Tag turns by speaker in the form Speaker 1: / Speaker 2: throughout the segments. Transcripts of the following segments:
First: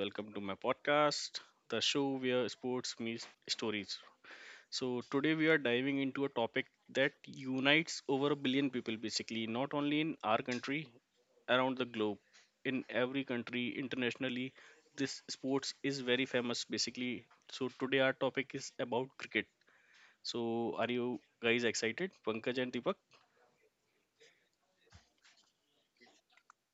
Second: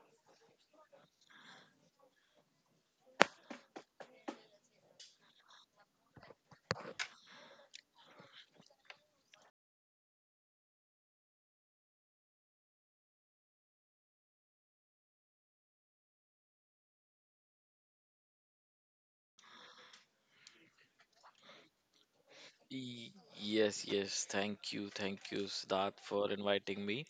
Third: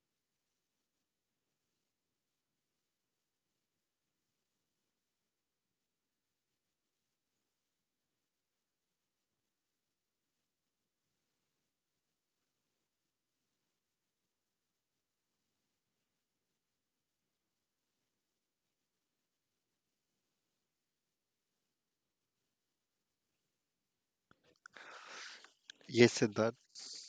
Speaker 1: Welcome to my podcast, the show where sports meets stories. So, today we are diving into a topic that unites over a billion people basically, not only in our country, around the globe, in every country internationally. This sports is very famous basically. So, today our topic is about cricket. So, are you guys excited, Pankaj
Speaker 2: Y-
Speaker 1: and Deepak?
Speaker 2: Yes, yes. Thank you. Thank you, Siddharth,
Speaker 3: Yes,
Speaker 2: for
Speaker 3: Siddharth.
Speaker 2: inviting me.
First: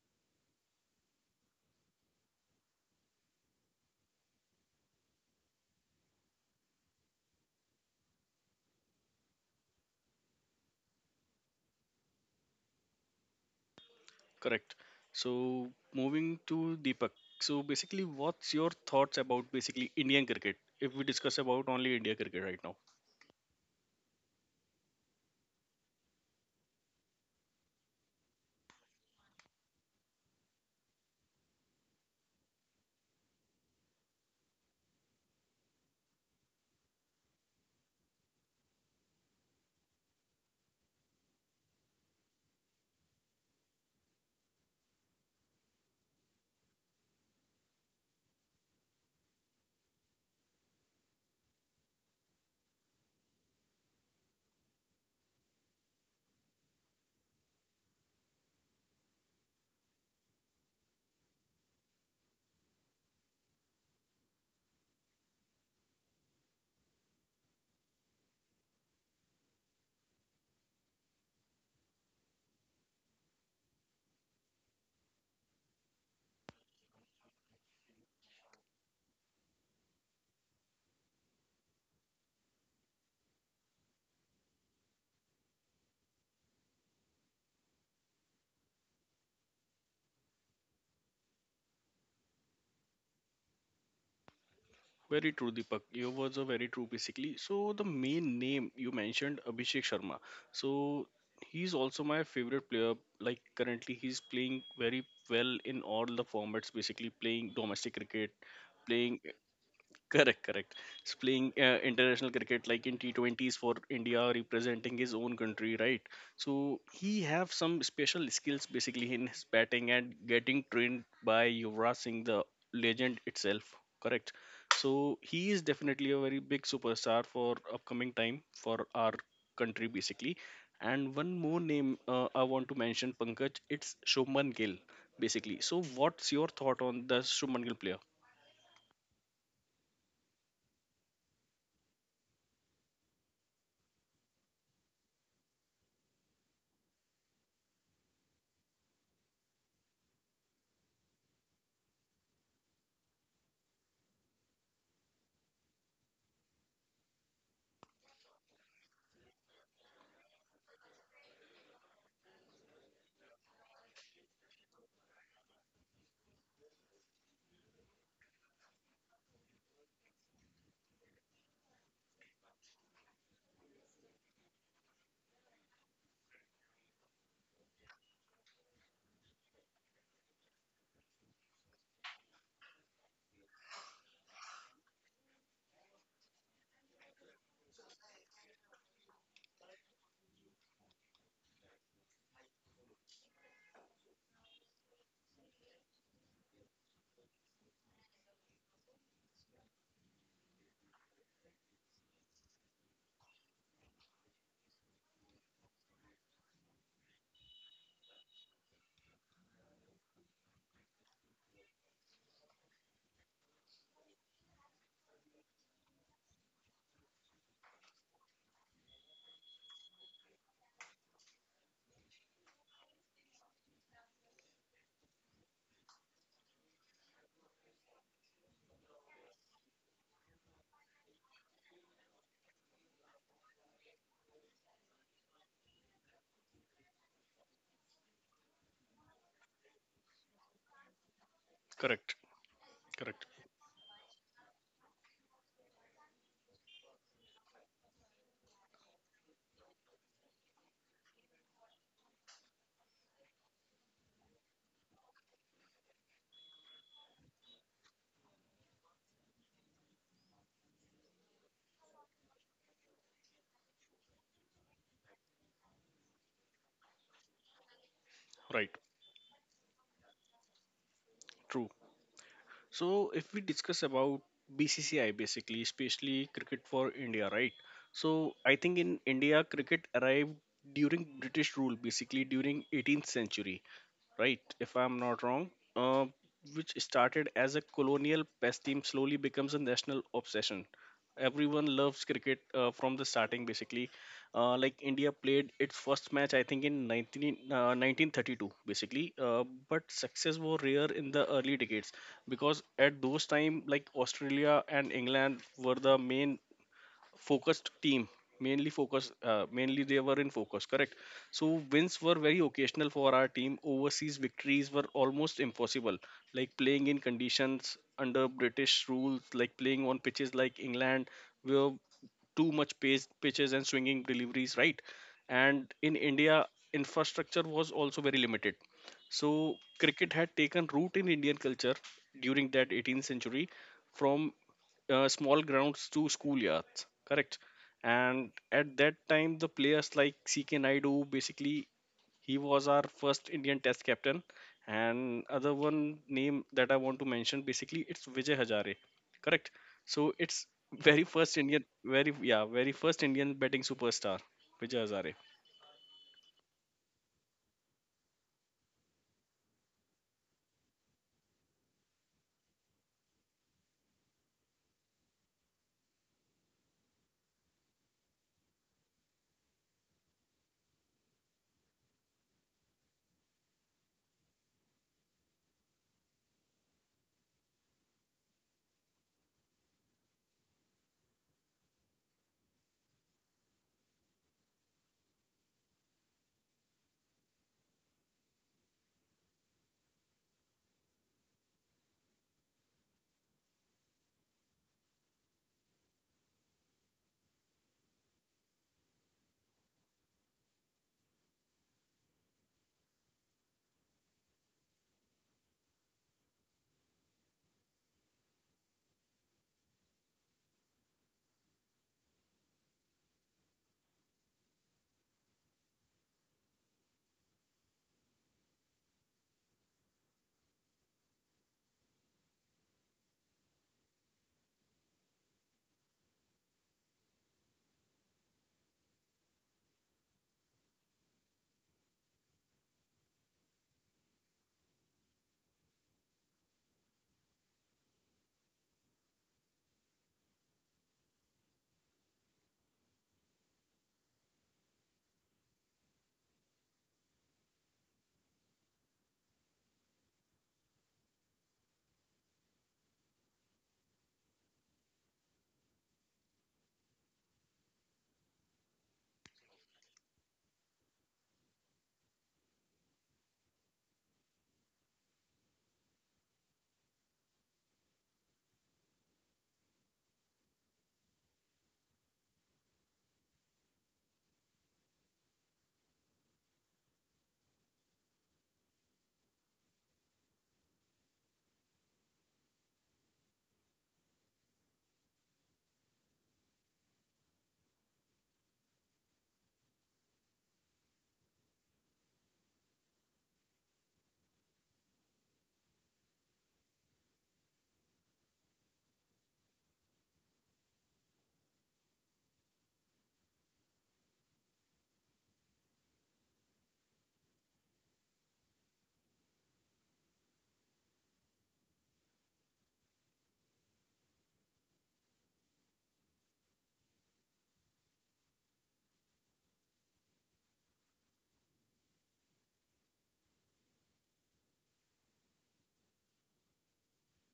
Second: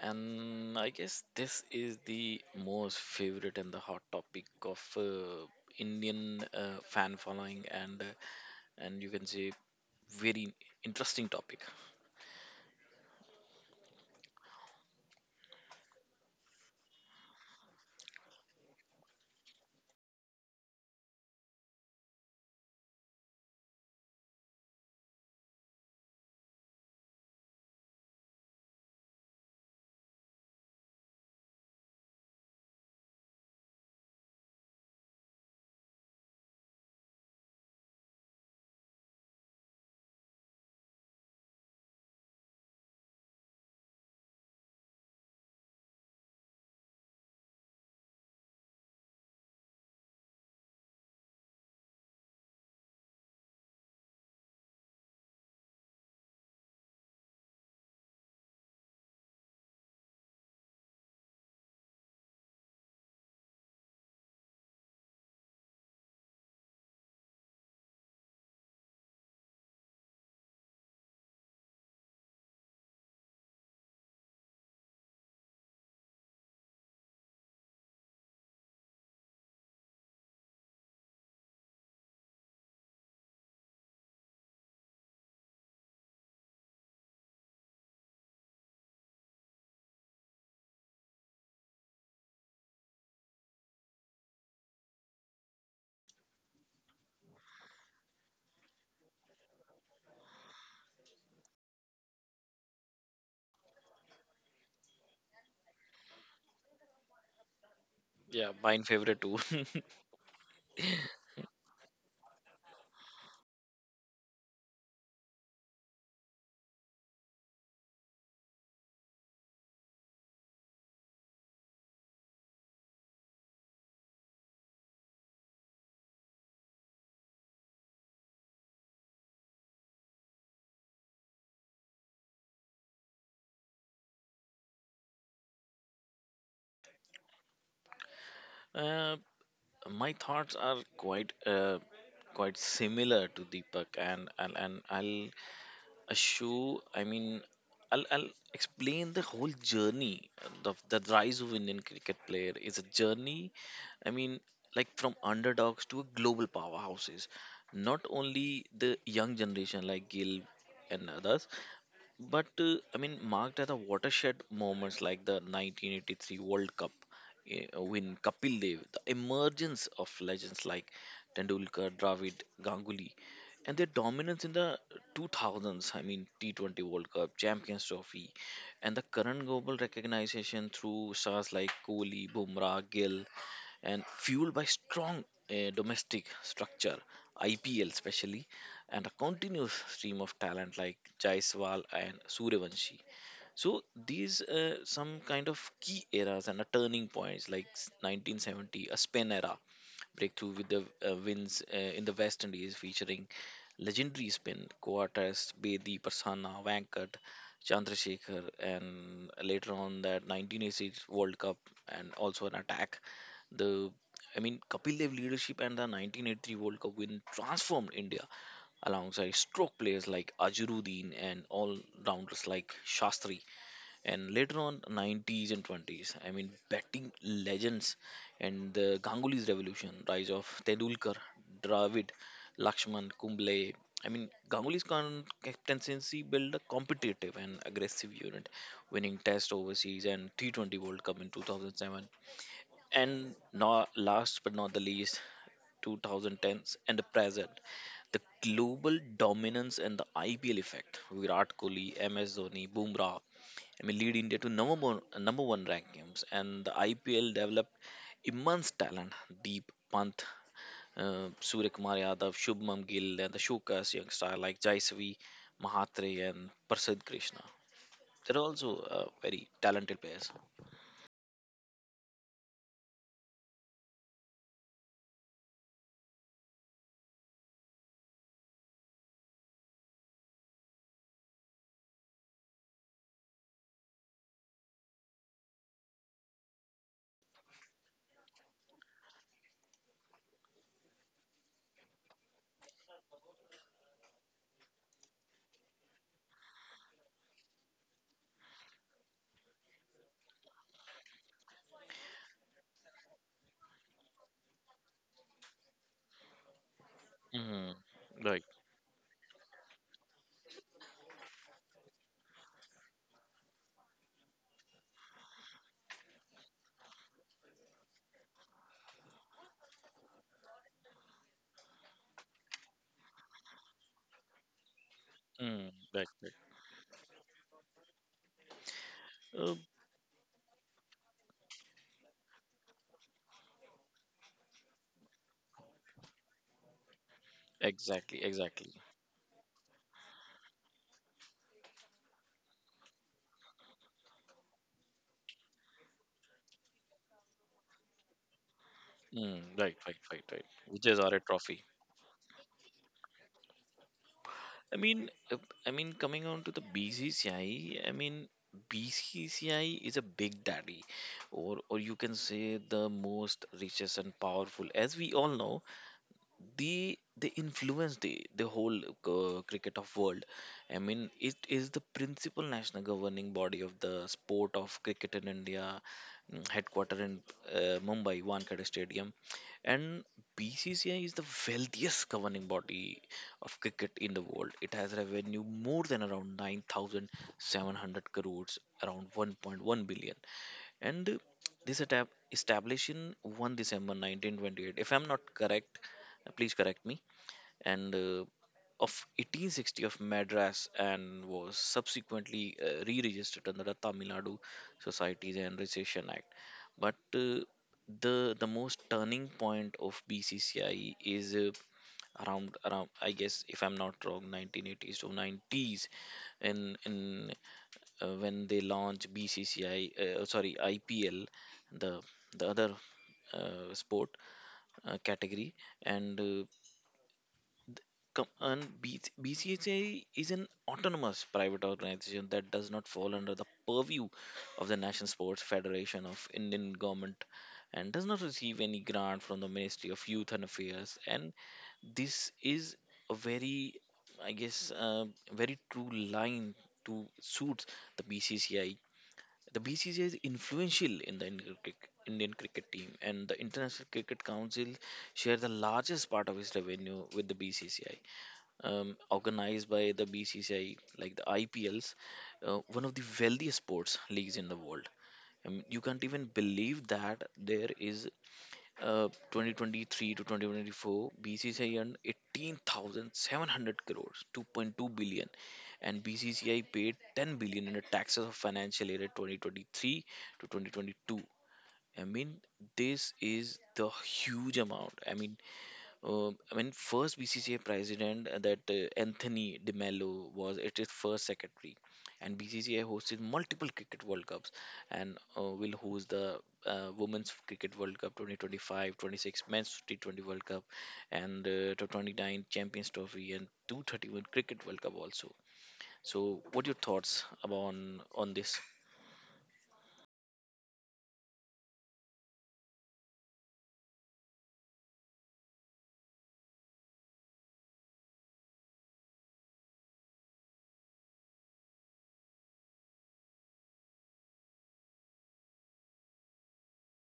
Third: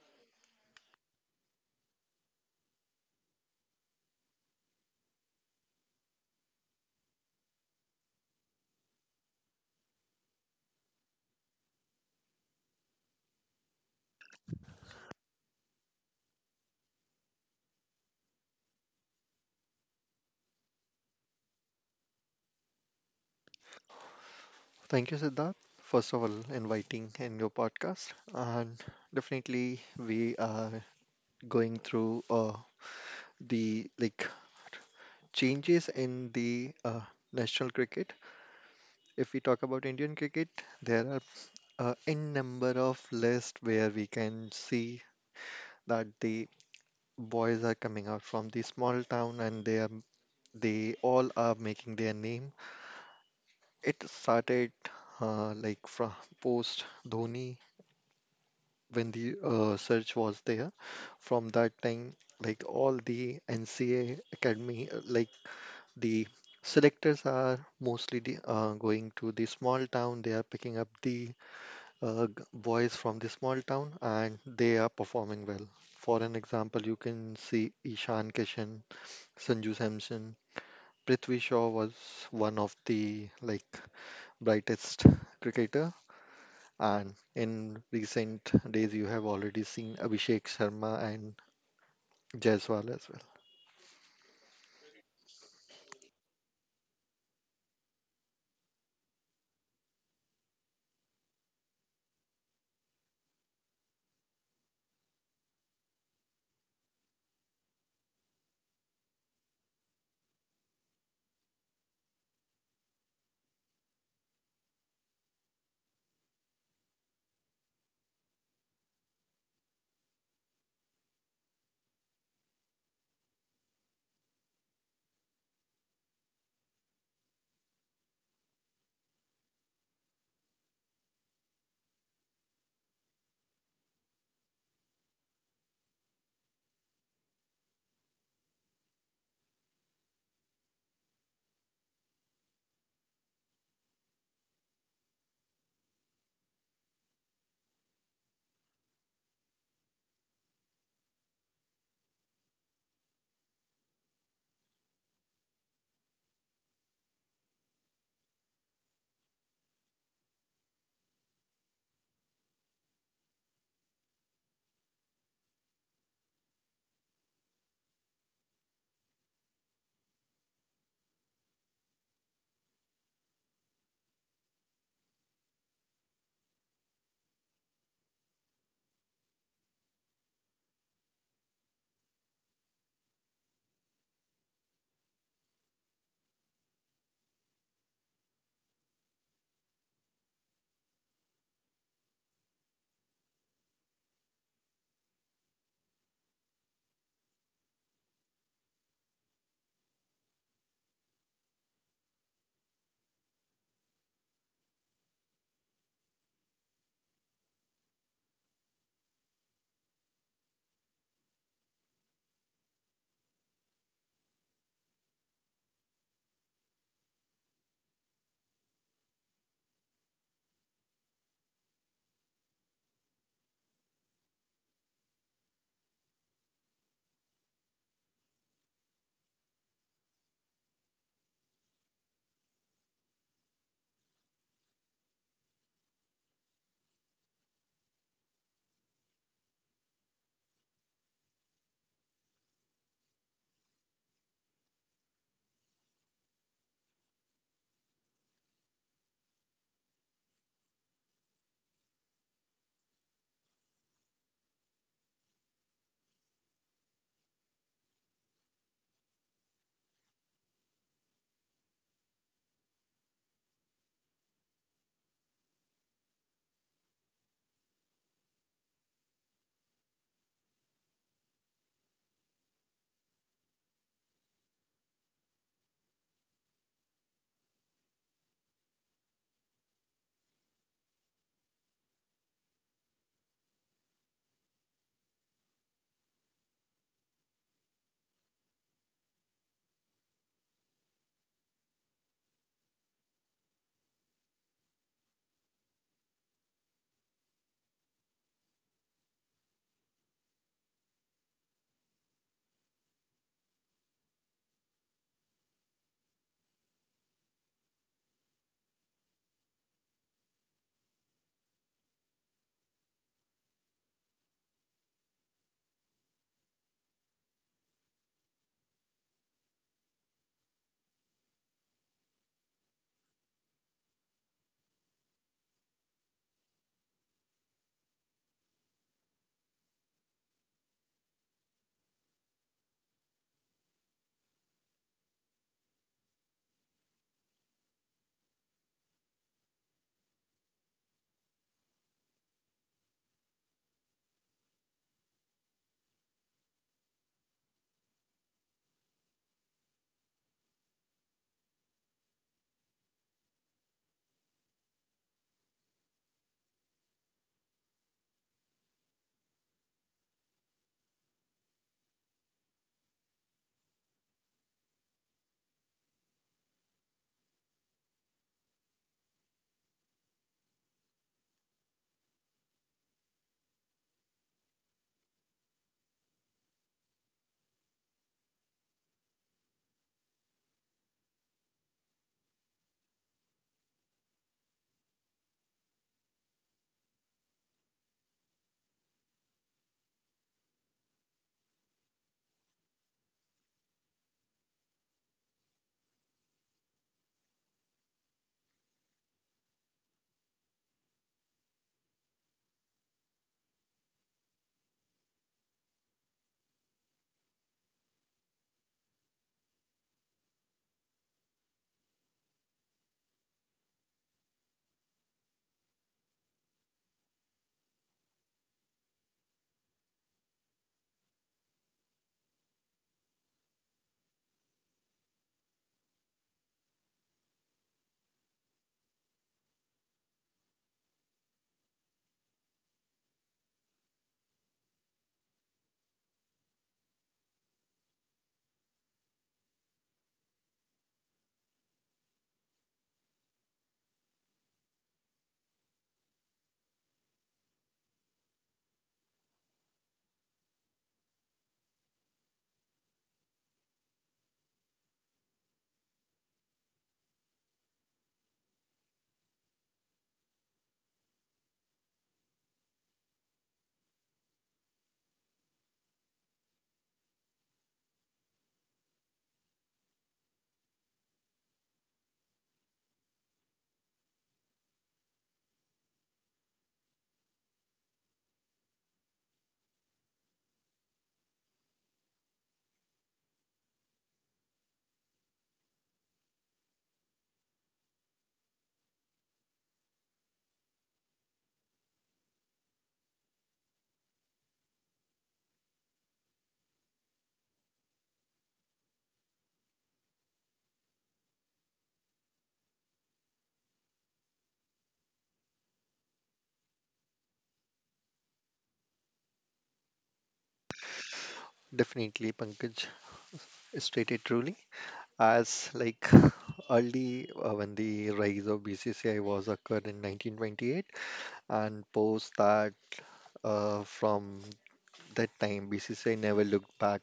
Speaker 2: And I guess this is the most favorite and the hot topic of Indian fan following and you can say very interesting topic.
Speaker 1: Correct. So moving to Deepak. So basically, what's your thoughts about basically Indian cricket? If we discuss about only India cricket right now,
Speaker 3: Thank you, Siddharth, first of all, inviting in your podcast. And definitely, we are going through the like changes in the national cricket. If we talk about Indian cricket, there are n number of lists where we can see that the boys are coming out from the small town, and they all are making their name. It started like from post Dhoni, when the search was there. From that time, like all the NCA academy, like the selectors are mostly going to the small town. They are picking up the boys from the small town, and they are performing well. For an example, you can see Ishan Kishan, Sanju Samson. Prithvi Shaw was one of the like brightest cricketer, and in recent days, you have already seen Abhishek Sharma and Jaiswal as well.
Speaker 1: very true, Deepak. Your words are very true, basically. So the main name you mentioned, Abhishek Sharma. So he's also my favorite player. Like currently, he's playing very well in all the formats. Basically, playing domestic cricket,
Speaker 2: Yeah, mine
Speaker 1: playing
Speaker 2: favorite too.
Speaker 1: correct, correct. He's playing international cricket like in T20s for India, representing his own country, right? So he have some special skills basically in his batting and getting trained by Yuvraj Singh, the legend itself. Correct. So he is definitely a very big superstar for upcoming time for our country basically. And one more name I want to mention, Pankaj. It's Shubman Gill basically. So what's your thought on the Shubman Gill player?
Speaker 2: uh, my thoughts are quite similar to Deepak, and I'll a show I mean I'll explain the whole journey of the rise of Indian cricket player. Is a journey, I mean, like from underdogs to global powerhouses, not only the young generation like Gill and others, but I mean, marked as a watershed moments like the 1983 World Cup win, Kapil Dev, the emergence of legends like Tendulkar, Dravid, Ganguly, and their dominance in the 2000s. I mean, T20 World Cup, Champions Trophy, and the current global recognition through stars like Kohli, Bumrah, Gill, and fueled by strong domestic structure, IPL especially, and a continuous stream of talent like Jaiswal and Suryavanshi. So these some kind of key eras and a turning points like 1970, a Spain era, breakthrough with the wins in the West Indies, featuring legendary spin co-artists Bedi, Prasanna, Vankat, Chandrasekhar, and later on that 1986 World Cup, and also an attack. The Kapil Dev leadership and the 1983 World Cup win transformed India, alongside stroke players like Ajaruddin and all rounders like Shastri, and later on 90s and 20s, I mean, batting legends and the Ganguly's revolution, rise of Tendulkar, Dravid, Lakshman, Kumble. I mean, Ganguly's captaincy built a competitive and aggressive unit, winning test overseas and T20 World Cup in
Speaker 1: Correct,
Speaker 2: 2007.
Speaker 1: correct.
Speaker 2: And not last but not the least, 2010s and the present, the global dominance and the IPL effect. Virat Kohli, MS Dhoni, Bumrah, I mean, lead India to number one rankings, and the IPL developed immense talent. Deep Pant, Surya Kumar Yadav, Shubman Gill, and the Shukas young star like Jaisavi Mahatre and Prasad Krishna. They're
Speaker 1: Right,
Speaker 2: also very talented players.
Speaker 1: true. So if we discuss about BCCI basically, especially cricket for India, right? So I think in India, cricket arrived during British rule, basically during 18th century, right? If I'm not wrong, uh, which started as a colonial pastime, slowly becomes a national obsession, everyone loves cricket from the starting basically like India played its first match I think in 1932 basically but success were rare in the early decades, because at those time like Australia and England were the main focused
Speaker 2: Mm,
Speaker 1: team, mainly
Speaker 2: right.
Speaker 1: focus mainly they were in focus, correct. So wins were very occasional for our team. Overseas victories were almost impossible, like playing in conditions under British rules, like playing on pitches like England were too much pace, pitches and swinging deliveries, right? And in
Speaker 2: Mm,
Speaker 1: India
Speaker 2: right.
Speaker 1: infrastructure was also very limited. So
Speaker 2: Right.
Speaker 1: cricket had taken root in Indian culture during that 18th century, from small grounds to schoolyards, correct? And
Speaker 2: Exactly.
Speaker 1: at that
Speaker 2: Exactly.
Speaker 1: time, the players like CK Naidu, basically, he was our first Indian Test captain. And other one name that I want to mention, basically, it's Vijay Hazare, correct?
Speaker 2: Mm, right.
Speaker 1: So
Speaker 2: Right.
Speaker 1: it's
Speaker 2: Right. Right.
Speaker 1: very
Speaker 2: Which is
Speaker 1: first
Speaker 2: our
Speaker 1: Indian,
Speaker 2: trophy.
Speaker 1: very yeah, very first Indian batting superstar, Vijay
Speaker 2: I
Speaker 1: Hazare.
Speaker 2: mean, uh, I mean, coming on to the BCCI, I mean, BCCI is a big daddy, or you can say the most richest and powerful. As we all know, they they influence the whole cricket of world. I mean, it is the principal national governing body of the sport of cricket in India, headquartered in Mumbai Wankhede Stadium, and BCCI is the wealthiest governing body of cricket in the world. It has revenue more than around 9,700 crores, around 1.1 billion. And this attack established in 1 December 1928, if I'm not correct, please correct me, and of 1860 of Madras, and was subsequently re-registered under the Tamil Nadu Societies and Recession Act. But the the most turning point of BCCI is, around I guess, if I'm not wrong, 1980s to 90s, in in when they launch BCCI, oh, sorry, IPL, the the other sport category. And uh, com- and B- BCCI is an autonomous private organization that does not fall under the purview of the National Sports Federation of Indian government, and does not receive any grant from the Ministry of Youth and Affairs. And this is a very, I guess, very true line to suit the BCCI. The BCCI is influential in the Indian cricket team, and the International Cricket Council share the largest part of its revenue with the BCCI. Organized by the BCCI, like the IPLs, one of the wealthiest sports leagues in the world. You can't even believe that there is, 2023 to 2024, BCCI earned 18,700 crores, 2.2 billion, and BCCI paid 10 billion in the taxes of financial year 2023 to 2022. I mean, this is the huge amount. I mean, first BCCI president, that Anthony De Mello was it is first secretary, and BCCI hosted multiple cricket World Cups, and will host the Women's Cricket World Cup 2025, 26 Men's T20 World Cup, and to 29 Champions Trophy and 231 Cricket World Cup also. So, what your thoughts about on this?
Speaker 3: Definitely, Pankaj stated truly. As like early, when the rise of BCCI was occurred in 1928, and post that, from that time, BCCI never looked back.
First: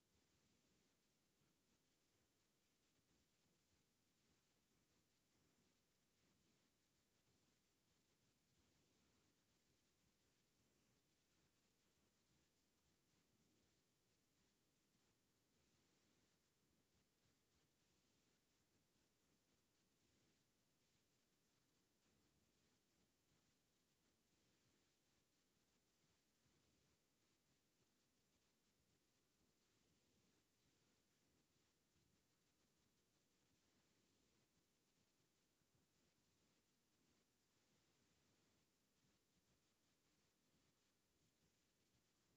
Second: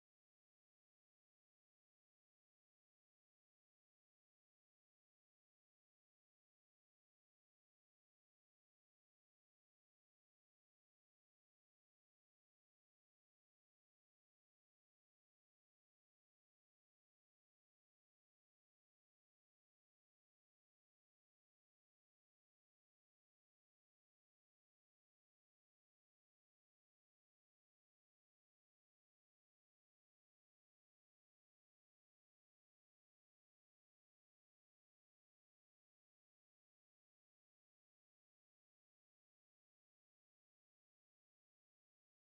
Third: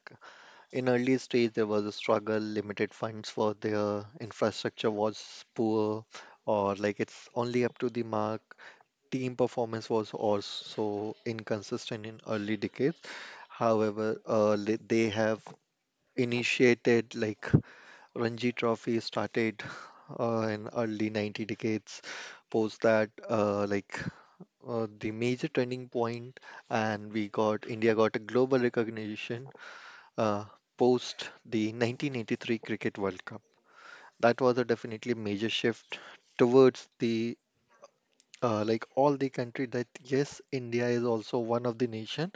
Speaker 3: In early stage, there was a struggle, limited funds for their infrastructure was poor, or like it's only up to the mark. Team performance was also inconsistent in early decades. However, they have initiated like Ranji Trophy started in early 90 decades. Post that, like the major turning point, and we got India got a global recognition uh, post the 1983 Cricket World Cup. That was a definitely major shift towards the like all the country, that yes, India is also one of the nation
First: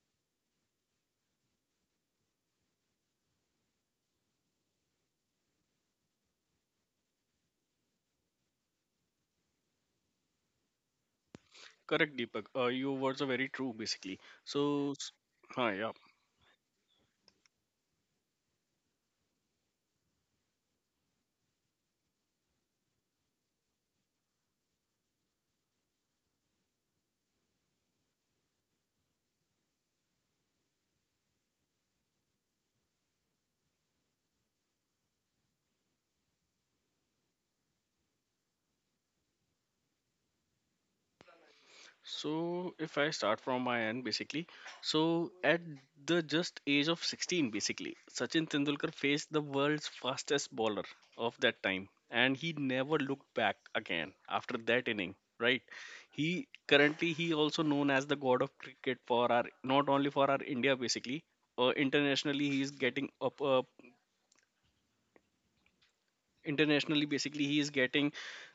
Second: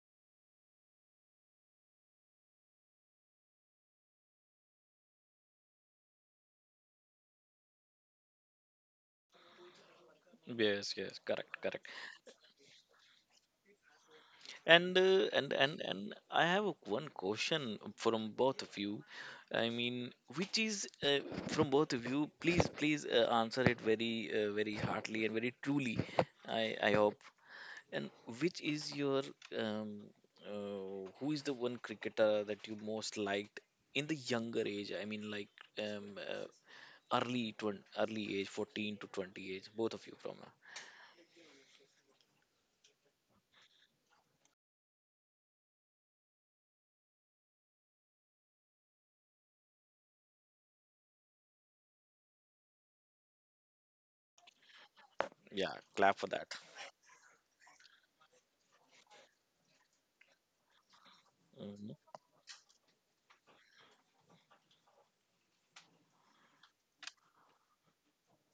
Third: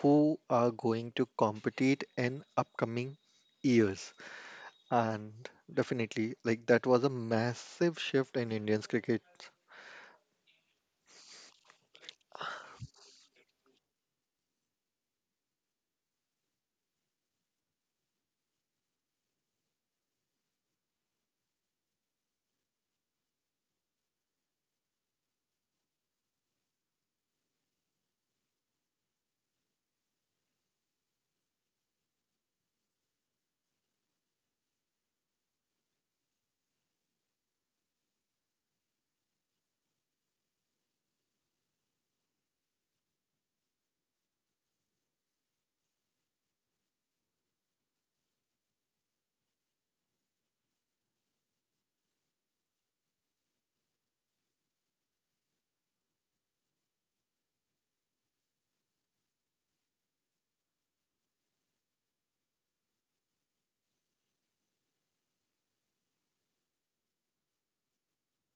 Speaker 3: who are going to compete in upcoming years. And definitely like that was a massive shift in Indians cricket.
Speaker 2: Yes, yes, correct, correct.
Speaker 1: Correct, Deepak. Your words are very true, basically. So,
Speaker 2: And
Speaker 1: s-
Speaker 2: uh, and
Speaker 1: huh,
Speaker 2: and
Speaker 1: yeah.
Speaker 2: and I have one question from both of you. I mean, which is, from both of you. Please, please, answer it very, very heartily and very truly. I hope. And which is your um, who is the one cricketer that you most liked in the younger age? I mean, like, um, uh, early age, 14 to 20 age. Both of you from
Speaker 1: So if I start from my end, basically, so at the just age of 16, basically, Sachin Tendulkar faced the world's fastest bowler of that time, and he never looked back again after that inning. Right?
Speaker 2: yeah, clap for
Speaker 1: He
Speaker 2: that.
Speaker 1: currently he also known as the god of cricket for our not only for our India basically,
Speaker 2: Hmm.
Speaker 1: internationally he is getting up. Internationally basically he is getting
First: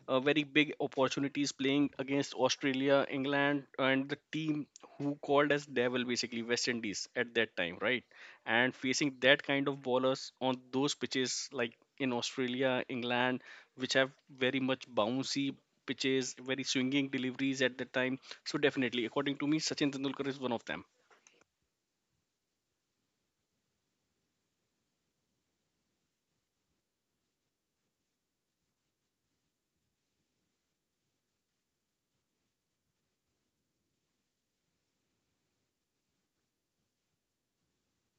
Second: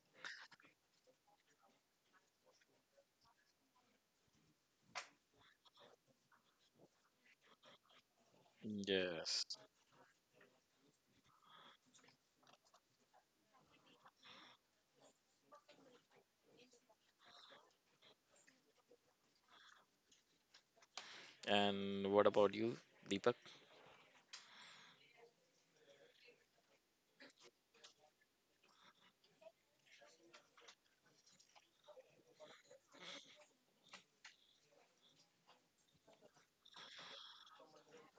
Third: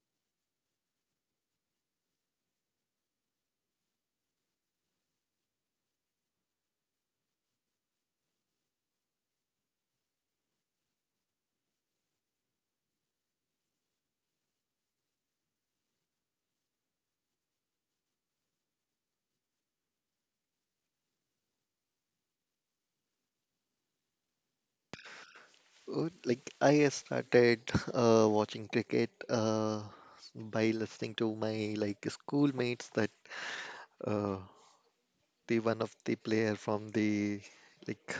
Speaker 1: very big opportunities, playing against Australia, England, and the team who called as devil basically West Indies at that time, right? And facing that
Speaker 2: Yes.
Speaker 1: kind of bowlers on those pitches like in Australia, England, which have very much bouncy pitches, very swinging deliveries at that time. So definitely according to me, Sachin Tendulkar is one of them.
Speaker 2: And what about you, Deepak?
Speaker 3: Like I started watching cricket uh, by listening to my like schoolmates that uh, the one of the player from the like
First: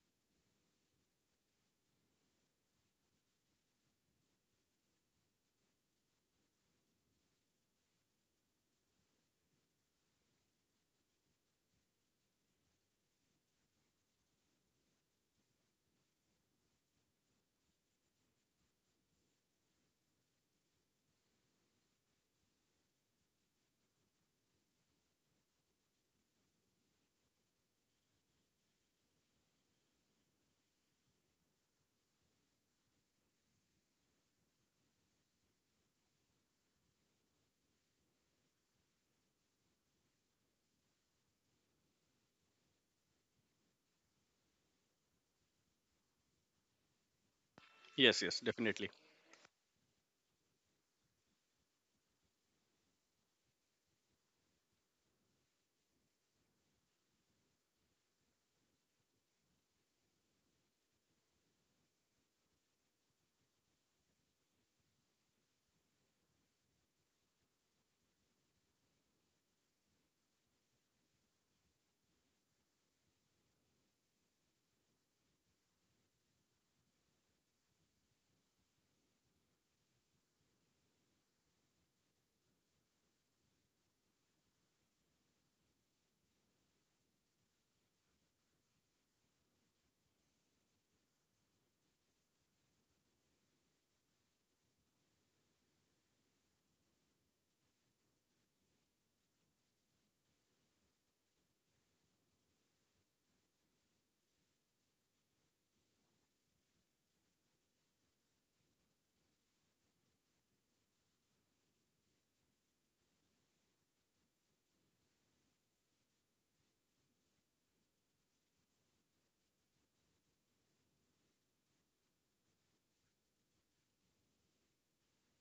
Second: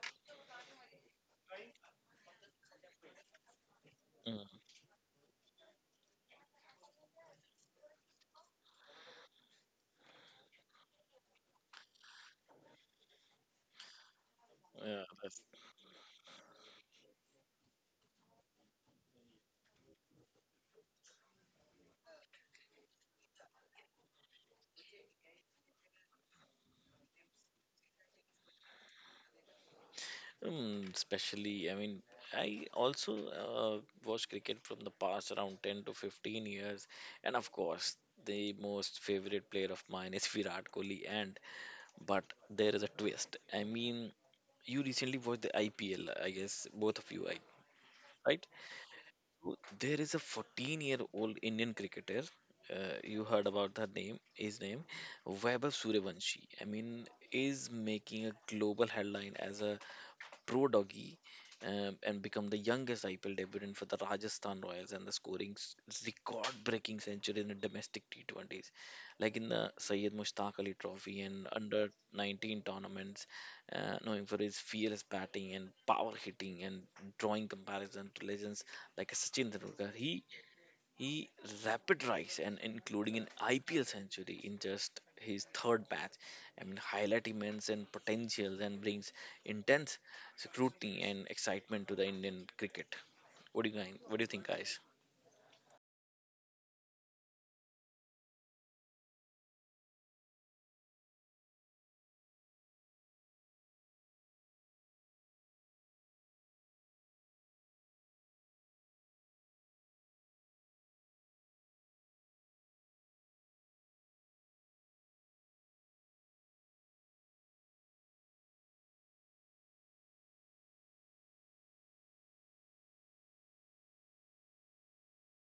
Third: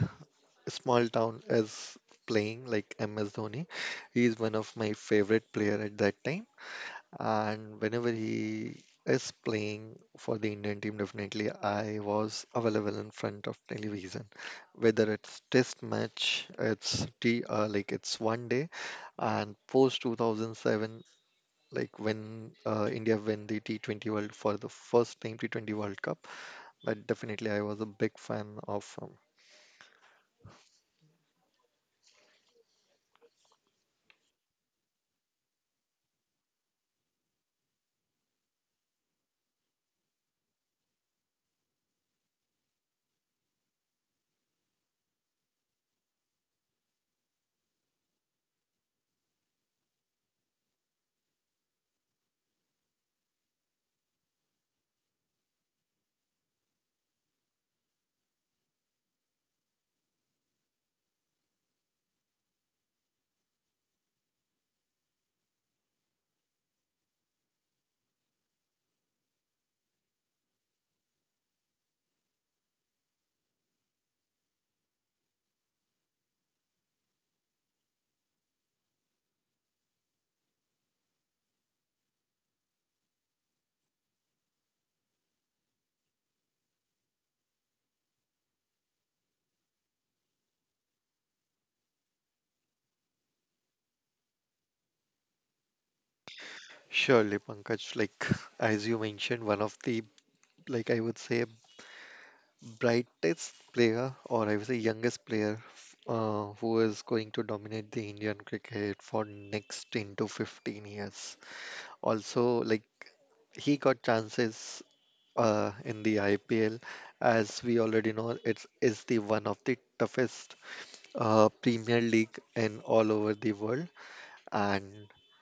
Speaker 3: small town is playing like MS Dhoni. He is
Speaker 2: Mm,
Speaker 3: one of my favorite player at that time, and whenever he is playing for the Indian team, definitely I was available in front of television,
Speaker 2: yeah,
Speaker 3: whether
Speaker 2: that's,
Speaker 3: it's test match, it's t like it's one day. And post 2007, like when India win the T20 world for the first time T20 World Cup. But definitely I was a big fan of him.
Speaker 2: especially, I mean, I also watch cricket from the past around 10 to 15 years. And of course, the most favorite player of mine is Virat Kohli. And but there is a twist. I mean, you recently watched the IPL, I guess, both of you,
Speaker 1: Yes, yes,
Speaker 2: right?
Speaker 1: definitely.
Speaker 2: So there is a 14-year-old Indian cricketer. You heard about her name, his name, Vaibhav Suryavanshi. I mean, is making a global headline as a pro doggy, and become the youngest IPL debutant for the Rajasthan Royals, and the scoring record-breaking century in a domestic T20s, like in the Sayed Mushtaq Ali Trophy and under 19 tournaments, knowing for his fearless batting and power hitting and drawing comparison to legends like Sachin Tendulkar. He rapid rise and including an IPL century in just his third match. I mean, highlight immense and potentials and brings intense scrutiny and excitement to the Indian cricket. What do you guys? What do you think, guys?
Speaker 3: Surely, Pankaj, like as you mentioned, one of the like I would say brightest player, or I would say youngest player, who is going to dominate the Indian cricket for next 10 to 15 years. Also, like he got chances in the IPL. As we already know, it's is the one of the toughest Premier League in all over the world, and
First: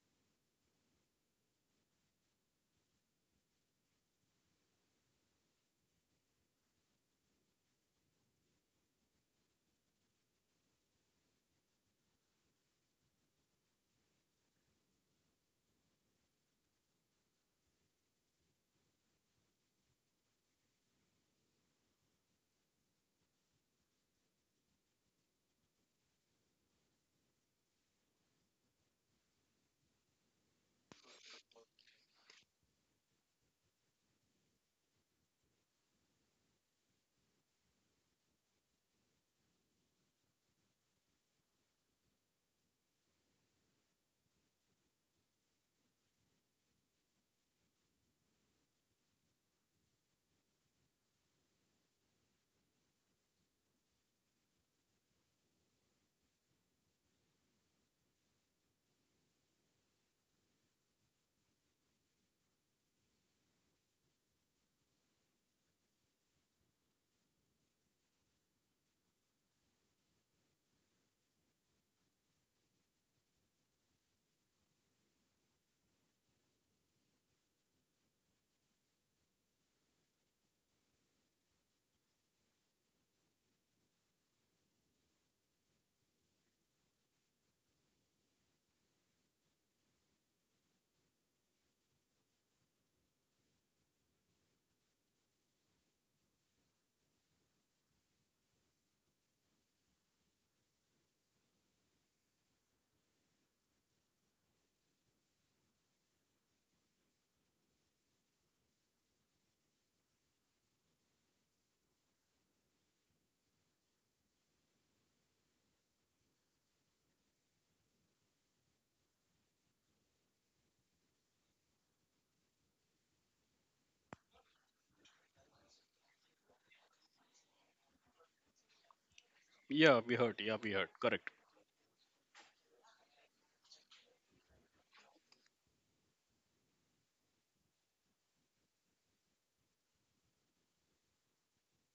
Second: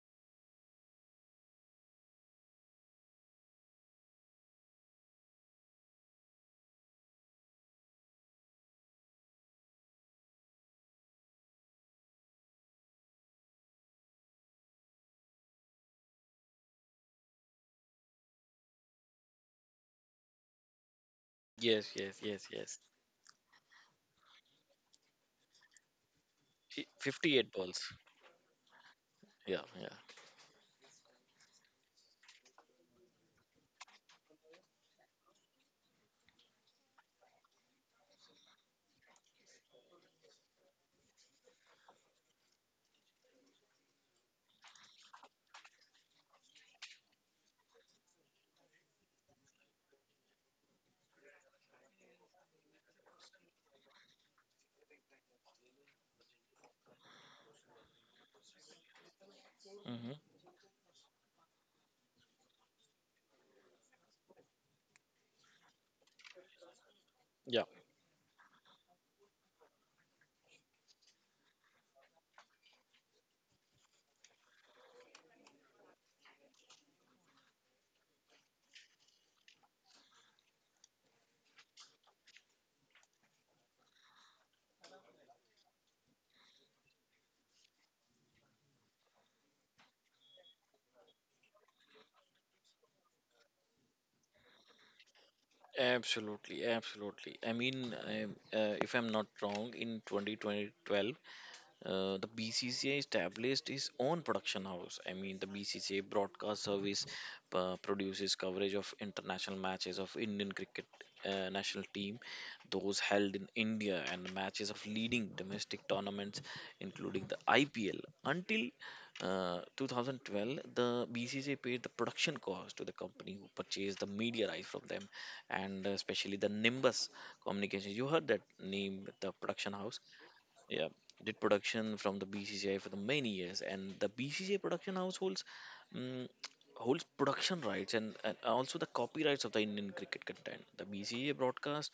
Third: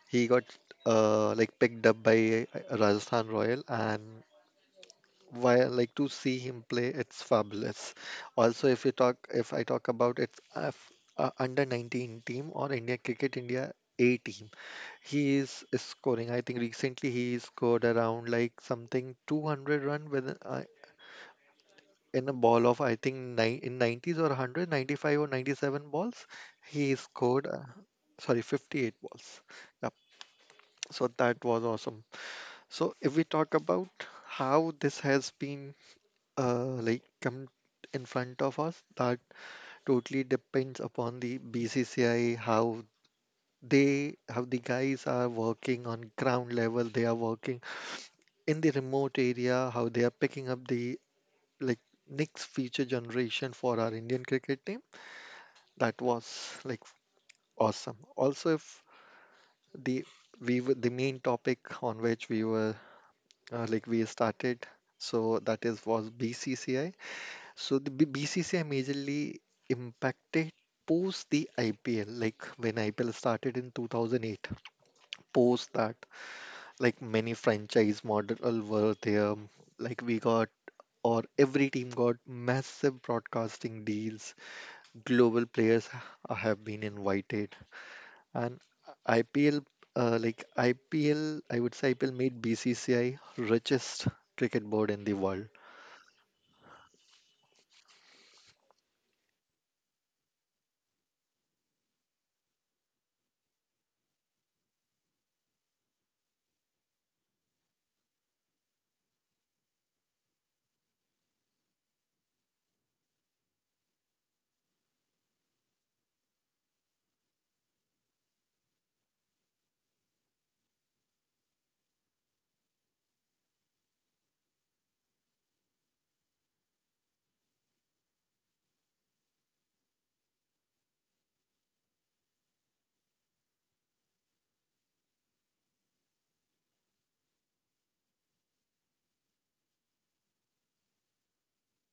Speaker 3: he got like picked up by Rajasthan Royal, and while like to see him play it's fabulous. Also, if you talk, if I talk about its under 19 team, or India Cricket, India A team. He is scoring, I think recently he scored around like something 200 run with,
Speaker 2: Yes, yes,
Speaker 3: in a
Speaker 2: yes,
Speaker 3: ball
Speaker 2: yes.
Speaker 3: of I think nine, in 90s or 100 95 or 97 balls he scored,
Speaker 2: 58 balls.
Speaker 3: sorry, 58 balls.
Speaker 2: Yeah, yeah.
Speaker 3: Yeah, so that was awesome. So if we talk about how this has been like come in front of us, that totally depends upon the BCCI, how the guys are working on ground level. They are working in the remote area, how they are picking up the like next future generation for our Indian cricket team. That was like awesome. Also, if the
Speaker 2: Mm-hmm.
Speaker 3: we were the main topic on which we were, like we started. So that is was BCCI.
Speaker 2: Yeah,
Speaker 3: So the BCCI majorly impacted post the IPL, like when IPL started in 2008. Post that, like many franchise model were there. Like we got or every team got massive broadcasting deals. Global players have been invited, and IPL, like IPL, I would say IPL made BCCI richest cricket board in the world.
Speaker 2: absolutely, absolutely. I mean, if I'm not wrong, in 2012, the BCCI established its own production house. I mean, the BCCI broadcast service produces coverage of international matches of Indian cricket national team, those held in India, and matches of leading domestic tournaments, including the IPL. Until 2012, the BCCI paid the production cost to the company who purchased the media rights from them, and especially the Nimbus Communications. You heard that name, the production
Speaker 1: Yeah,
Speaker 2: house.
Speaker 1: we heard, yeah, we
Speaker 2: Yeah,
Speaker 1: heard, correct.
Speaker 2: did production from the BCCI for the many years, and the BCCI production house mm holds production rights and also the copyrights of the Indian cricket content. The BCCI broadcast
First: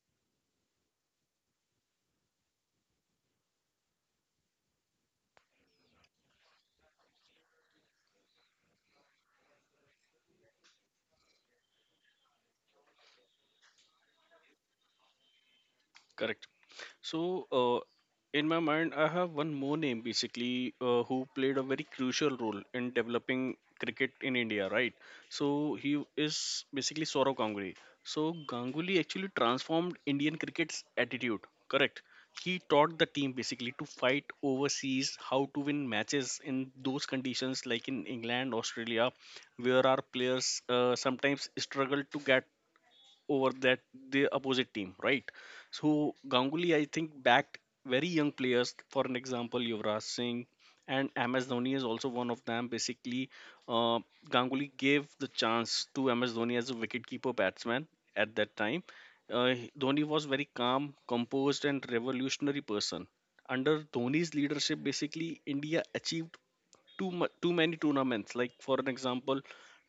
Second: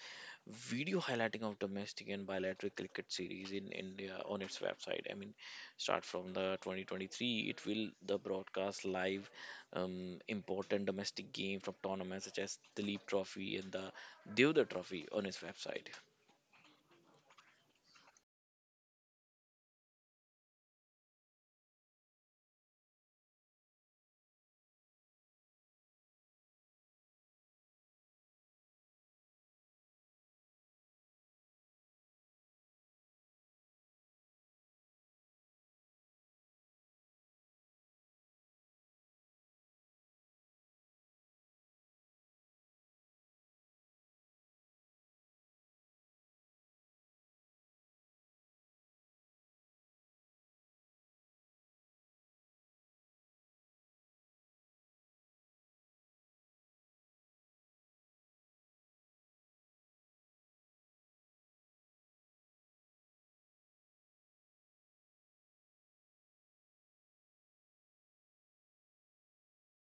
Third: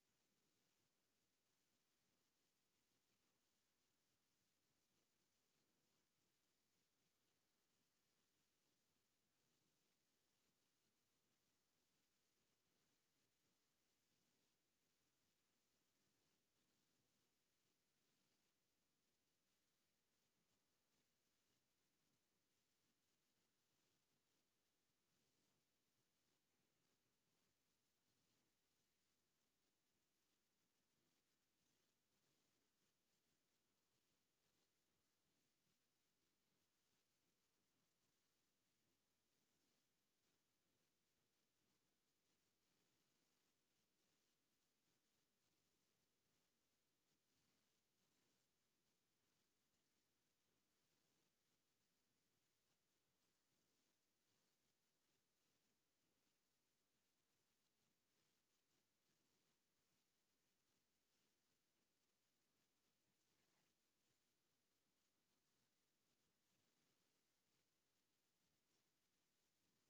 Speaker 2: video highlighting of domestic and bilateral cricket series in India on its website. I mean, start from the 2023, it will the broadcast live, important domestic game from tournaments such as the Leap Trophy and the Devda Trophy on its website.
Speaker 1: Correct. So, in my mind, I have one more name basically who played a very crucial role in developing cricket in India, right? So, he is basically Sourav Ganguly. So, Ganguly actually transformed Indian cricket's attitude, correct? He taught the team basically to fight overseas, how to win matches in those conditions, like in England, Australia, where our players sometimes struggle to get over that the opposite team, right? So Ganguly, I think, backed very young players. For an example, Yuvraj Singh and MS Dhoni is also one of them. Basically, uh, Ganguly gave the chance to MS Dhoni as a wicketkeeper batsman at that time. Dhoni was very calm, composed, and revolutionary person. Under Dhoni's leadership, basically India achieved too many tournaments. Like for an example,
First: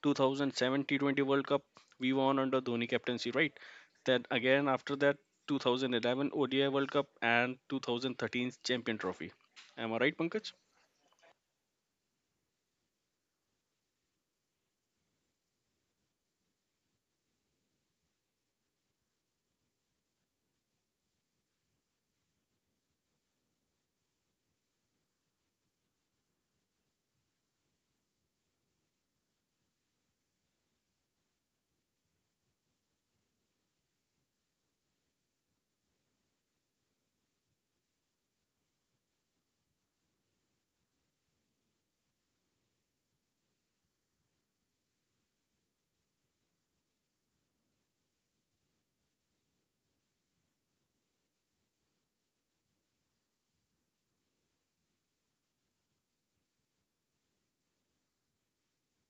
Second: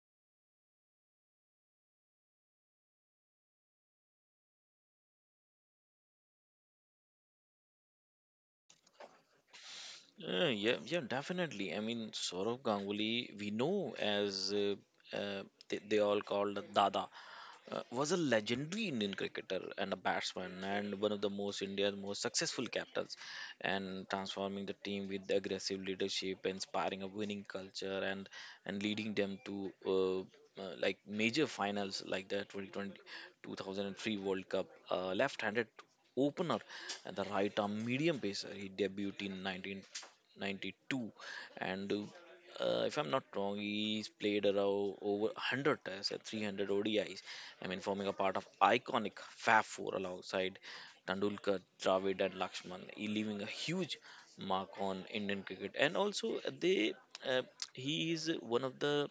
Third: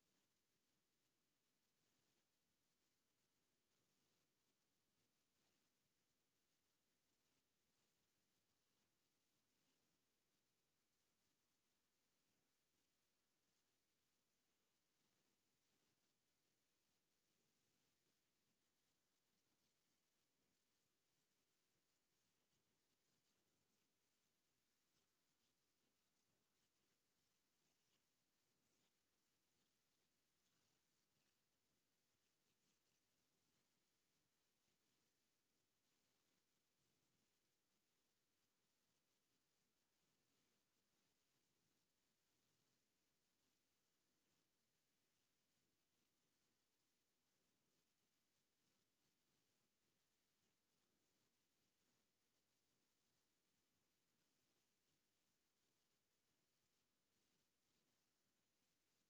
Speaker 1: 2007 T20 World Cup we won under Dhoni captaincy, right? Then again after that 2011 ODI World Cup and 2013 Champion Trophy. Am I right, Pankaj?
Speaker 2: Yeah, yeah, definitely. I mean, Saurav Ganguly, we know as uh, they all called Dada, was a legendary Indian cricketer and a batsman, and one of the most India's most successful captains, and transforming the team with aggressive leadership, inspiring a winning culture, and leading them to like major finals like the 2020, 2003 World Cup. Left-handed opener and the right arm medium pacer. He debuted in 1992, and if I'm not wrong, he's played around over 100 tests and 300 ODIs. I mean, forming a part of iconic Fab Four alongside Tendulkar, Dravid, and Lakshman, he leaving a huge mark on Indian cricket. And also, they uh, he is one of the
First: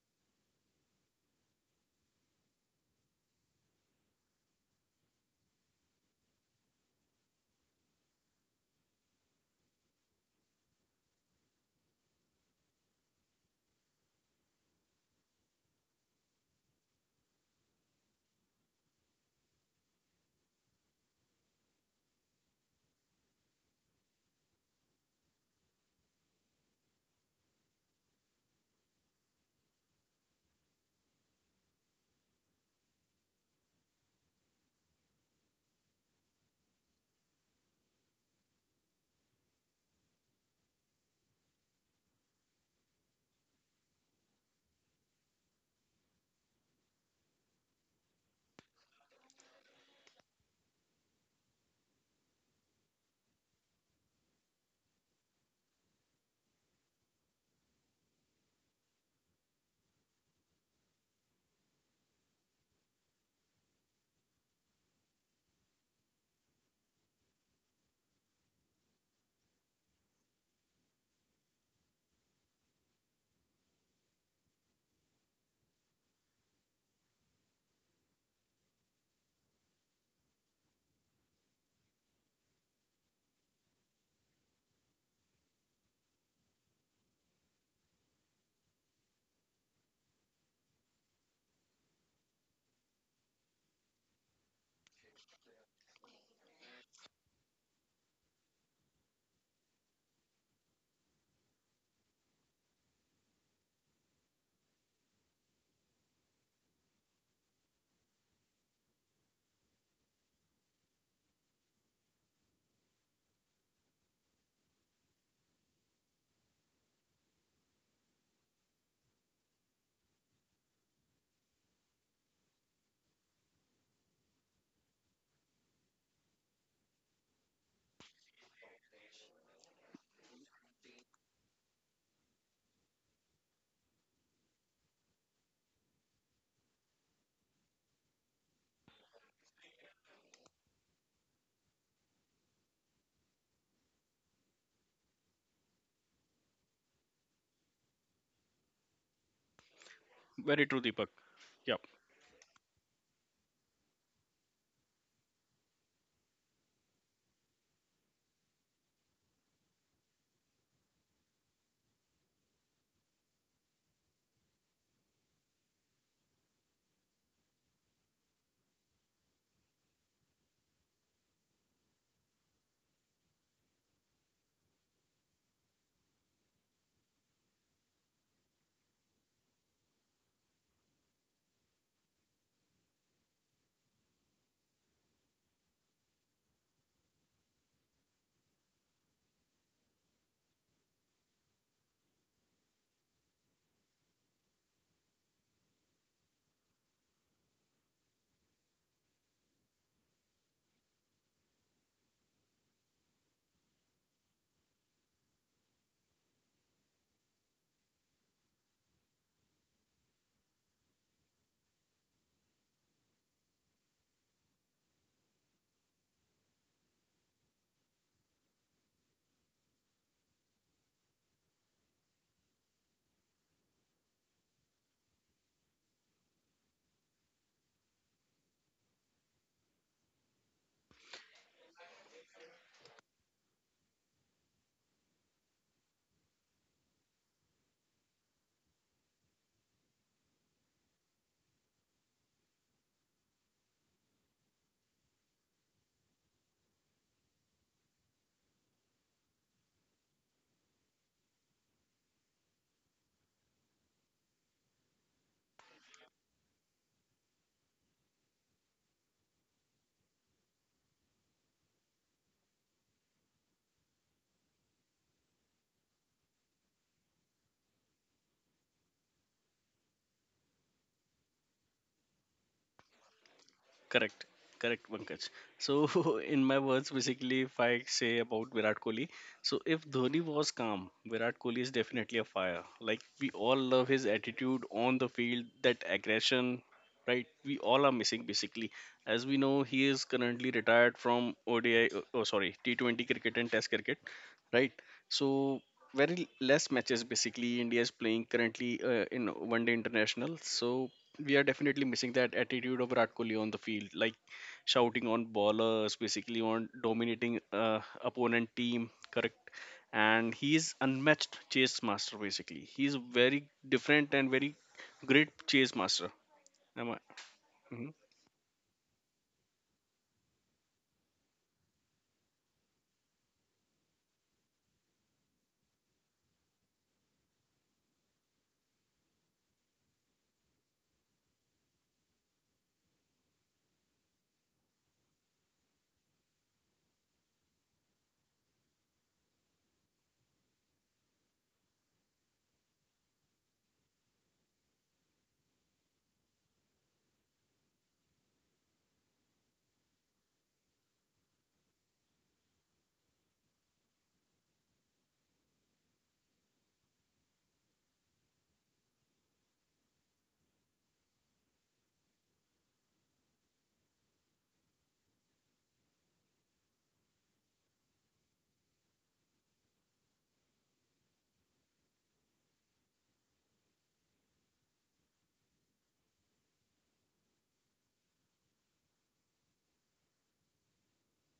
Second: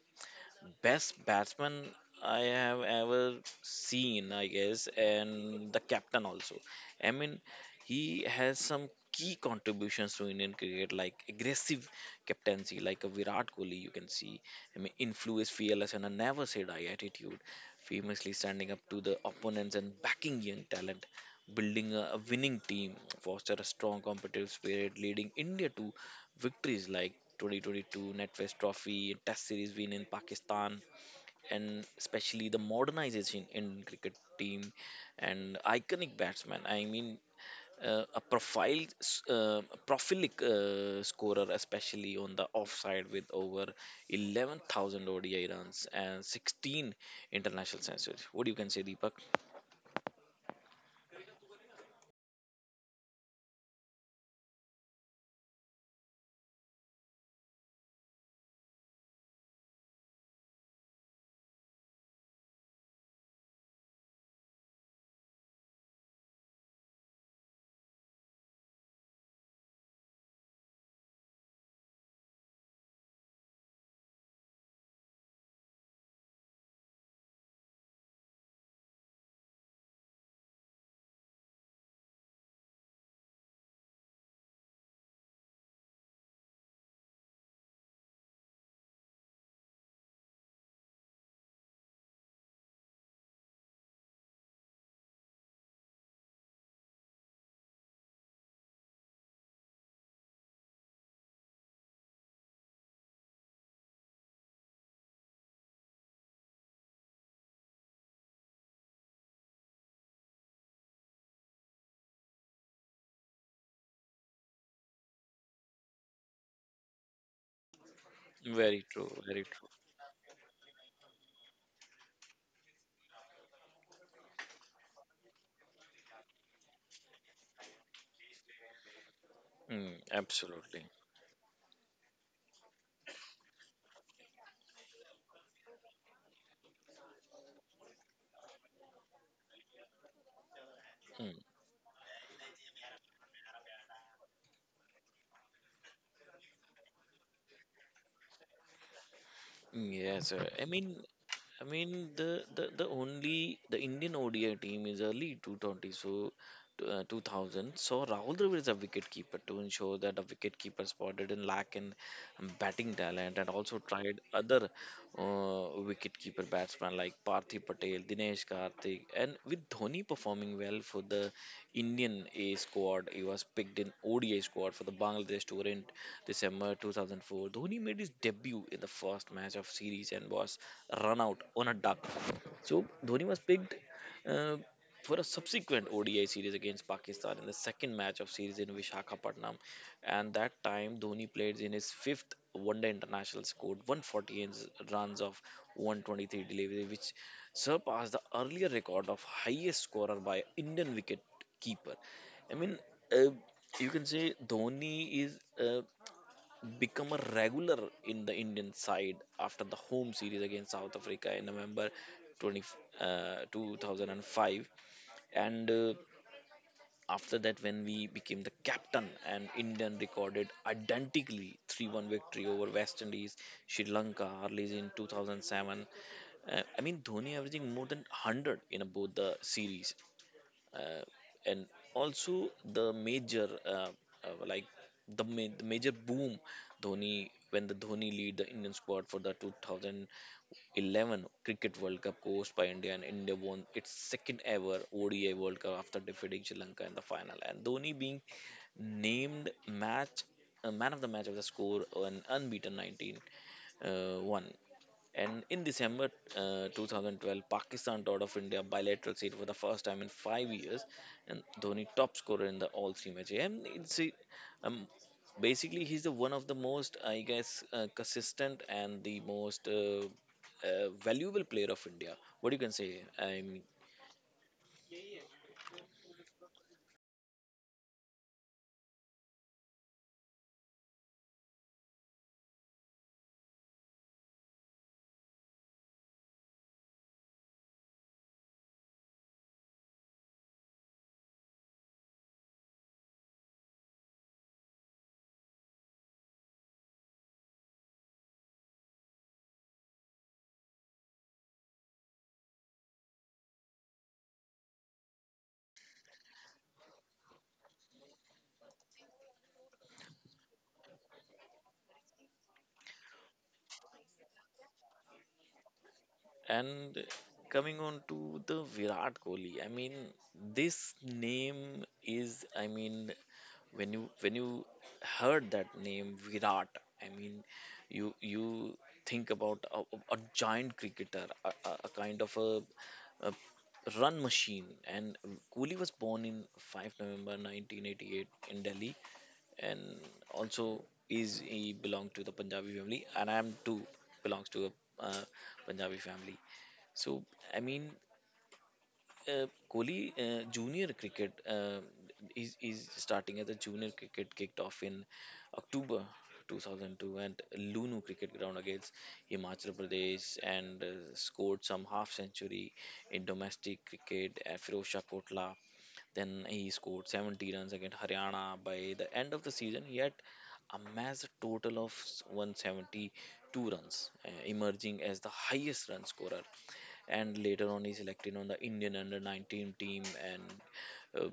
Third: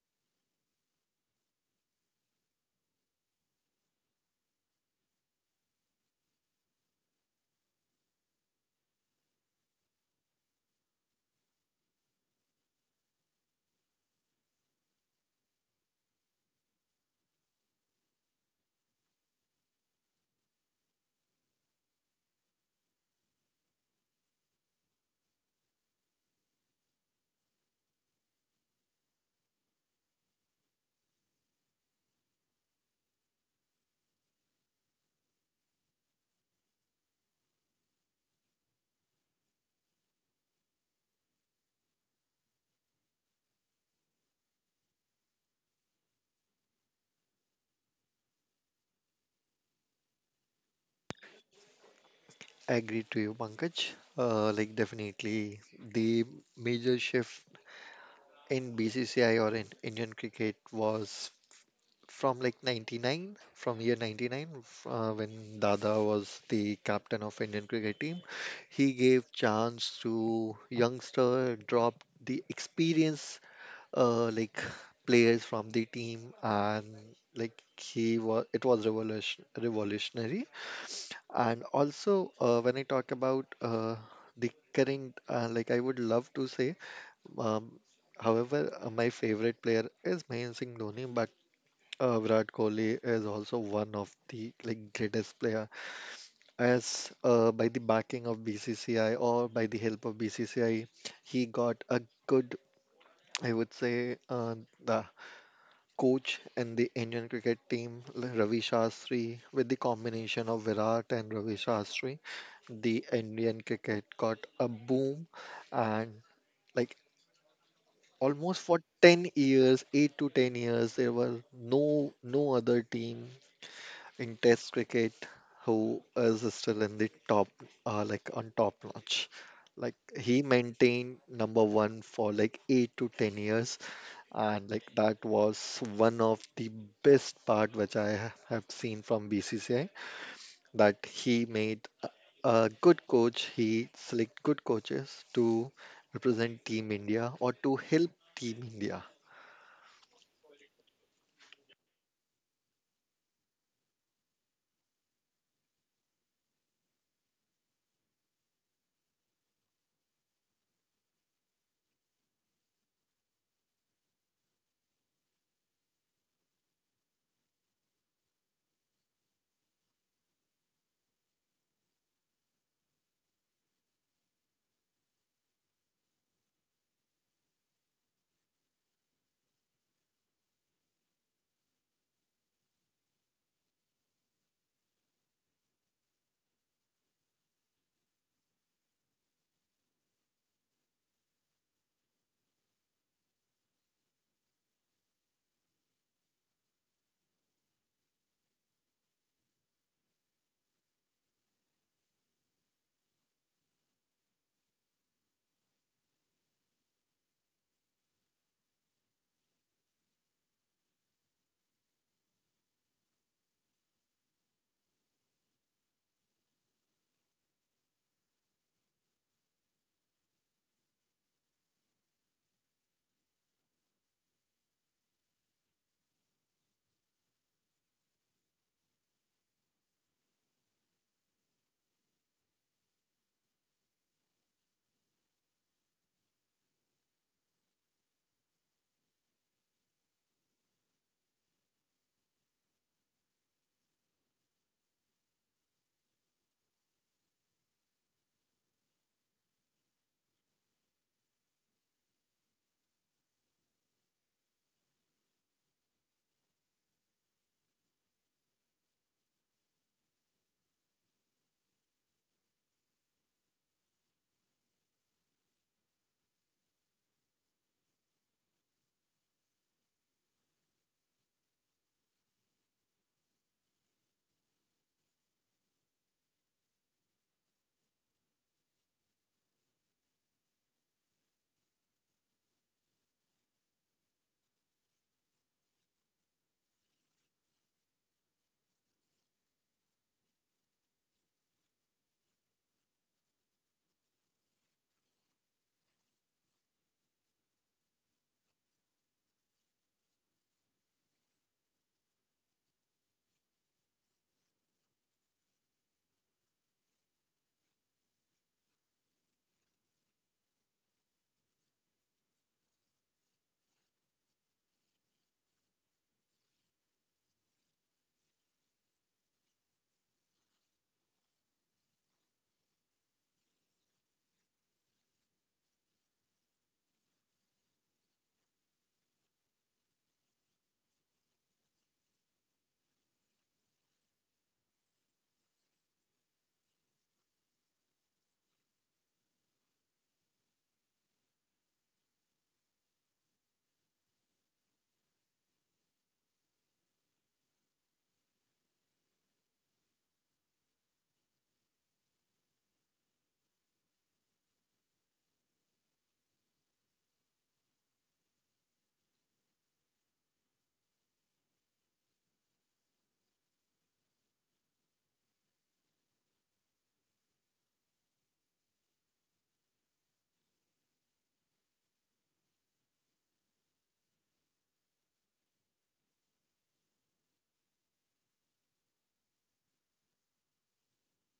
Speaker 2: best batsman I have ever seen, I guess, and the captain also. I mean, he has some key contributions to Indian cricket, like aggressive captaincy, like a Virat Kohli, you can see. I mean, influence, fearless, and a never say die attitude, famously standing up to the opponents and backing young talent. Building a winning team, foster a strong competitive spirit, leading India to victories like 2022 NetFest Trophy, Test Series win in Pakistan, and especially the modernization in cricket team and iconic batsman. I mean, a prolific scorer, especially on the offside with over 11,000 ODI runs and 16 international centuries. What do you can say, Deepak?
Speaker 3: I agree to you, Pankaj. Like definitely, the major shift in BCCI or in Indian cricket was from like 99, from year 99, when Dada was the captain of Indian cricket team. He gave chance to youngster, dropped the experience, like players from the team, and like it was revolutionary. And also, when I talk about the current, like I would love to say, um, however, my favorite player is Mahendra Singh Dhoni, but Virat Kohli is also one of the like greatest player. As by the backing of BCCI, or by the help of BCCI, he got a good, I would say, the coach and the Indian cricket team, Ravi Shastri. With the combination of Virat and Ravi Shastri, the Indian cricket got a boom, and like almost for
Speaker 2: Very true,
Speaker 3: 10
Speaker 2: very true.
Speaker 3: years, 8 to 10 years, there were no other team in test cricket who is still in the top, like on top notch. Like
Speaker 2: Mm,
Speaker 3: he
Speaker 2: absolutely.
Speaker 3: maintained number one for like 8 to 10 years, and like that was one of the best part which I have seen from BCCI, that
Speaker 2: Mm.
Speaker 3: he made a good coach. He select good coaches to represent Team India or to help Team India.
Speaker 2: Mm, yes,
Speaker 1: Very true, Deepak.
Speaker 2: I
Speaker 1: Yeah.
Speaker 2: mean the only the Indian ODI team is early 220 so, 2000 so Rahul Dravid is a wicketkeeper to ensure that a wicketkeeper spotted in lack in, batting talent, and also tried other uh, wicketkeeper batsmen like Parthiv Patel, Dinesh Karthik, and with Dhoni performing well for the Indian A squad, he was picked in ODI squad for the Bangladesh tour in December 2004. Dhoni made his debut in the first match of series and was run out on a duck. So Dhoni was picked uh, for a subsequent ODI series against Pakistan in the second match of series in Vishakhapatnam. And that time, Dhoni played in his fifth one-day international, scored 148 runs of 123 delivery, which surpassed the earlier record of highest scorer by Indian wicket keeper. I mean, uh, you can say Dhoni is become a regular in the Indian side after the home series against South Africa in November 20, 2005, and after that, when we became the captain and Indian recorded identically 3-1 victory over West Indies, Sri Lanka, Arlies in 2007. Dhoni averaging more than 100 in both the series uh, and also the major uh, like the major boom Dhoni when the Dhoni lead the Indian squad for the 2011 Cricket World Cup coached by India, and India won its second ever ODI World Cup after defeating Sri Lanka in the final, and Dhoni being named match, man of the match of the score an unbeaten 19 one. And in December 2012, Pakistan taught off India bilateral seed for the first time in 5 years, and Dhoni top scorer in the all three matches. Um, Basically he's the one of the most, I guess, consistent and the most valuable player of India. What you can say? I mean,
Speaker 1: Correct, correct, Pankaj. So, in my words, basically, if I say about Virat Kohli, so if Dhoni was calm, Virat Kohli is definitely a fire. Like we all love his attitude on the field, that aggression, right? We all are missing basically. As we know, he is currently retired from ODI. Oh, sorry, T20 cricket and Test cricket, right? So very less matches basically India is playing currently in one day international. So we are definitely missing that attitude of Virat Kohli on the field, like shouting on ballers, basically on dominating opponent team. Correct. And he is unmatched chase master basically. He is very different and very great chase master. Am I?
Speaker 2: and coming
Speaker 1: Mhm.
Speaker 2: on to the Virat Kohli, I mean, this name is, I mean, when you heard that name Virat, I mean, you think about a, a giant cricketer, a, a kind of a run machine. And Kohli was born in 5 November 1988 in Delhi, and also is he belong to the Punjabi family, and I am too belongs to a uh, Punjabi family. So I mean, uh, Kohli junior cricket is starting as a junior cricket kicked off in October 2002 at Lunu cricket ground against Himachal Pradesh, and scored some half century in domestic cricket at Firoz Shah Kotla, then he scored 70 runs against Haryana. By the end of the season, he had amassed a total of 172 runs, emerging as the highest run scorer, and later on he selected on the Indian under 19 team and uh,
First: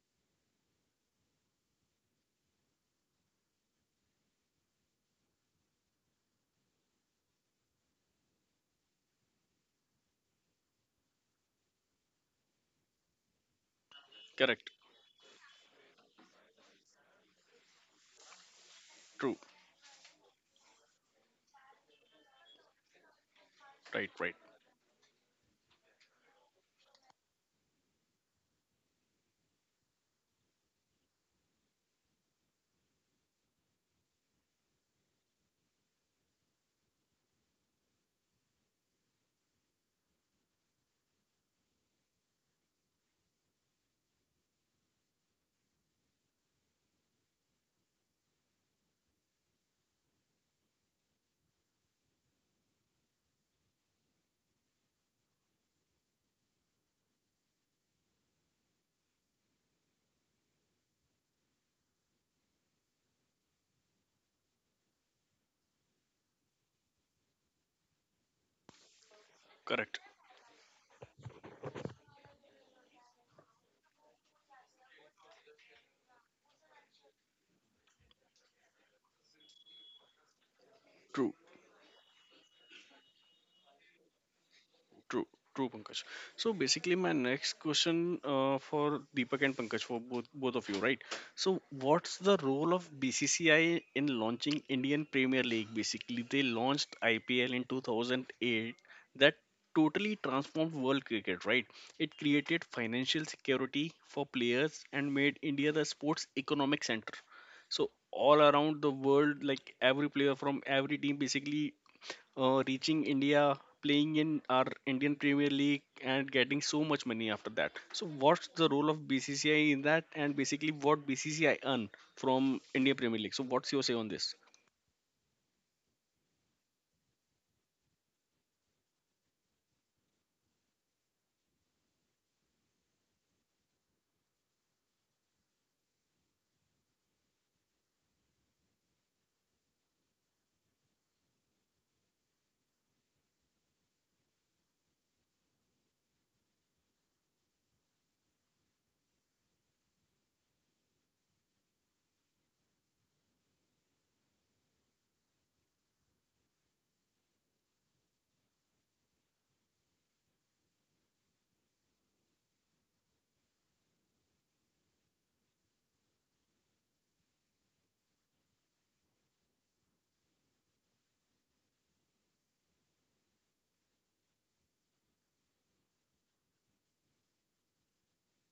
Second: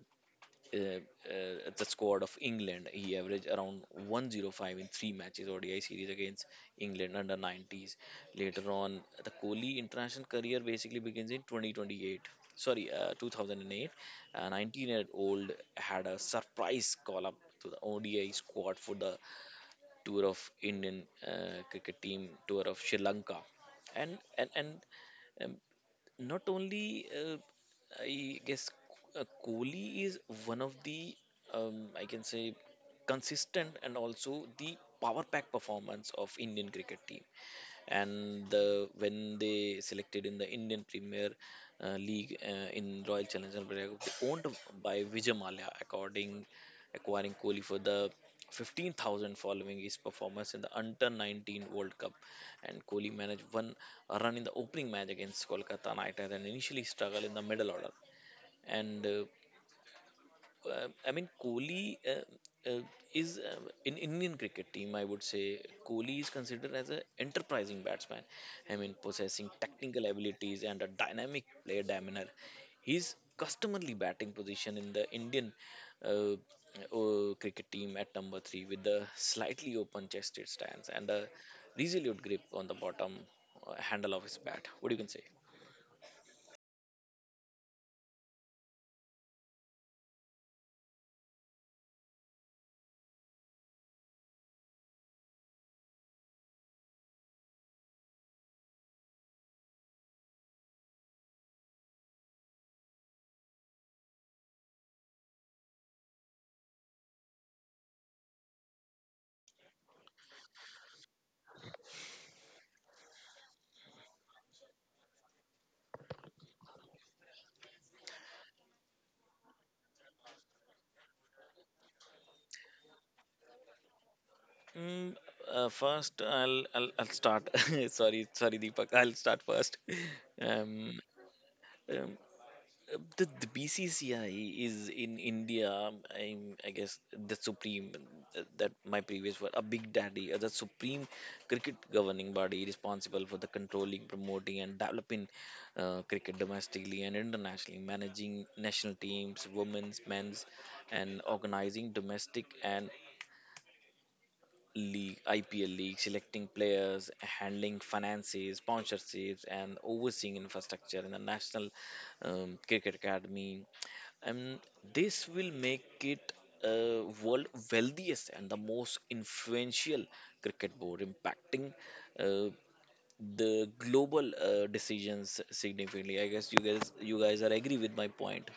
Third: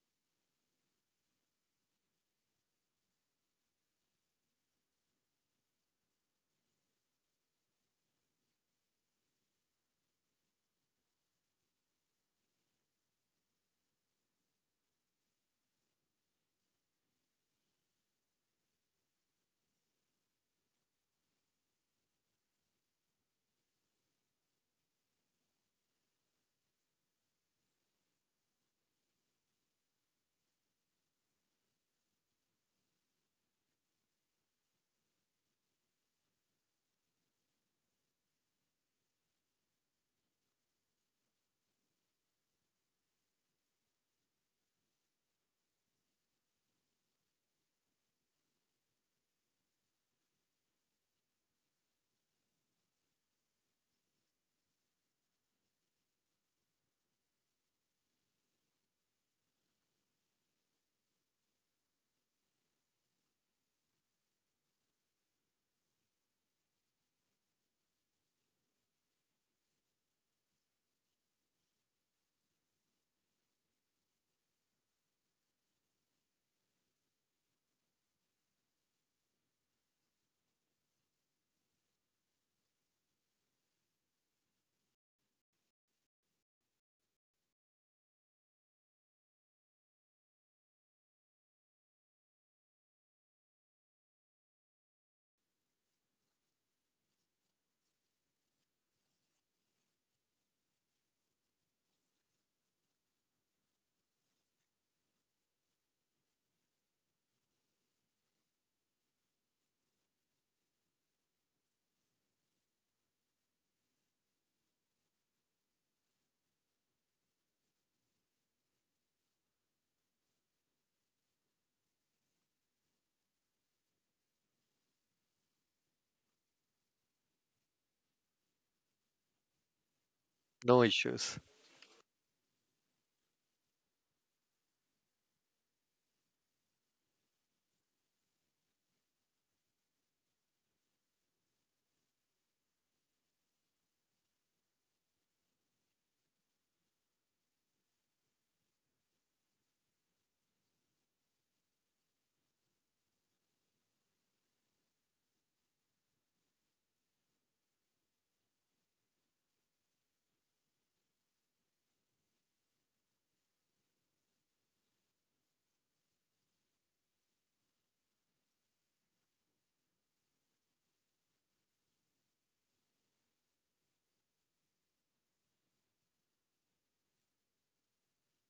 Speaker 2: uh, the squad of England. He averaged around 105 in three matches ODI series against England under 90s. Later on, the Kohli international career basically begins in 2028. Sorry, 2008. A
Speaker 1: Correct.
Speaker 2: 19-year-old had a surprise call-up to the ODI squad for the
Speaker 1: True.
Speaker 2: tour of Indian cricket team tour of Sri Lanka,
Speaker 1: Right. Right.
Speaker 2: and and. Um, not only I guess Kohli is one of the, I can say, consistent and also the power pack performance of Indian cricket team. And when they selected in the Indian Premier League in Royal Challengers Bangalore, they owned by Vijay Mallya, according acquiring Kohli for the 15,000 following his performance in the Under 19 World Cup. And Kohli managed one run in the opening match against Kolkata Knight Riders and initially struggled in the middle order. And I mean, Kohli is in Indian cricket team. I would say Kohli is considered as an enterprising batsman. I mean, possessing
Speaker 1: Correct.
Speaker 2: technical abilities and a dynamic player demeanor. His customarily batting position in the Indian uh, cricket team at number three, with the slightly open-chested stance and a
Speaker 1: True.
Speaker 2: resolute grip on the bottom handle of his bat. What do you can say?
Speaker 1: True, true, Pankaj. So basically, my next question for Deepak and Pankaj, for both of you, right? So what's the role of BCCI in launching Indian Premier League? Basically, they launched IPL in 2008. That totally transformed world cricket, right? It created financial security for players and made India the sports economic center. So all around the world, like every player from every team basically reaching India, playing in our Indian Premier League, and getting so much money after that. So, what's the role of BCCI in that, and basically what BCCI earn from India Premier League? So, what's your say on this?
Speaker 2: Mm, First, I'll start. Sorry, sorry, Deepak. I'll start first.
Speaker 3: No
Speaker 2: Um,
Speaker 3: issues.
Speaker 2: um, the BCCI is in India. I guess the supreme, that my previous word, a big daddy, the supreme cricket governing body responsible for the controlling, promoting, and developing cricket domestically and internationally, managing national teams, women's, men's, and organizing domestic and league, IPL league, selecting players, handling finances, sponsorships, and overseeing infrastructure in the National Cricket Academy. And this will make it world wealthiest and the most influential cricket board, impacting uh, the global decisions significantly. I guess you guys are agree with my point.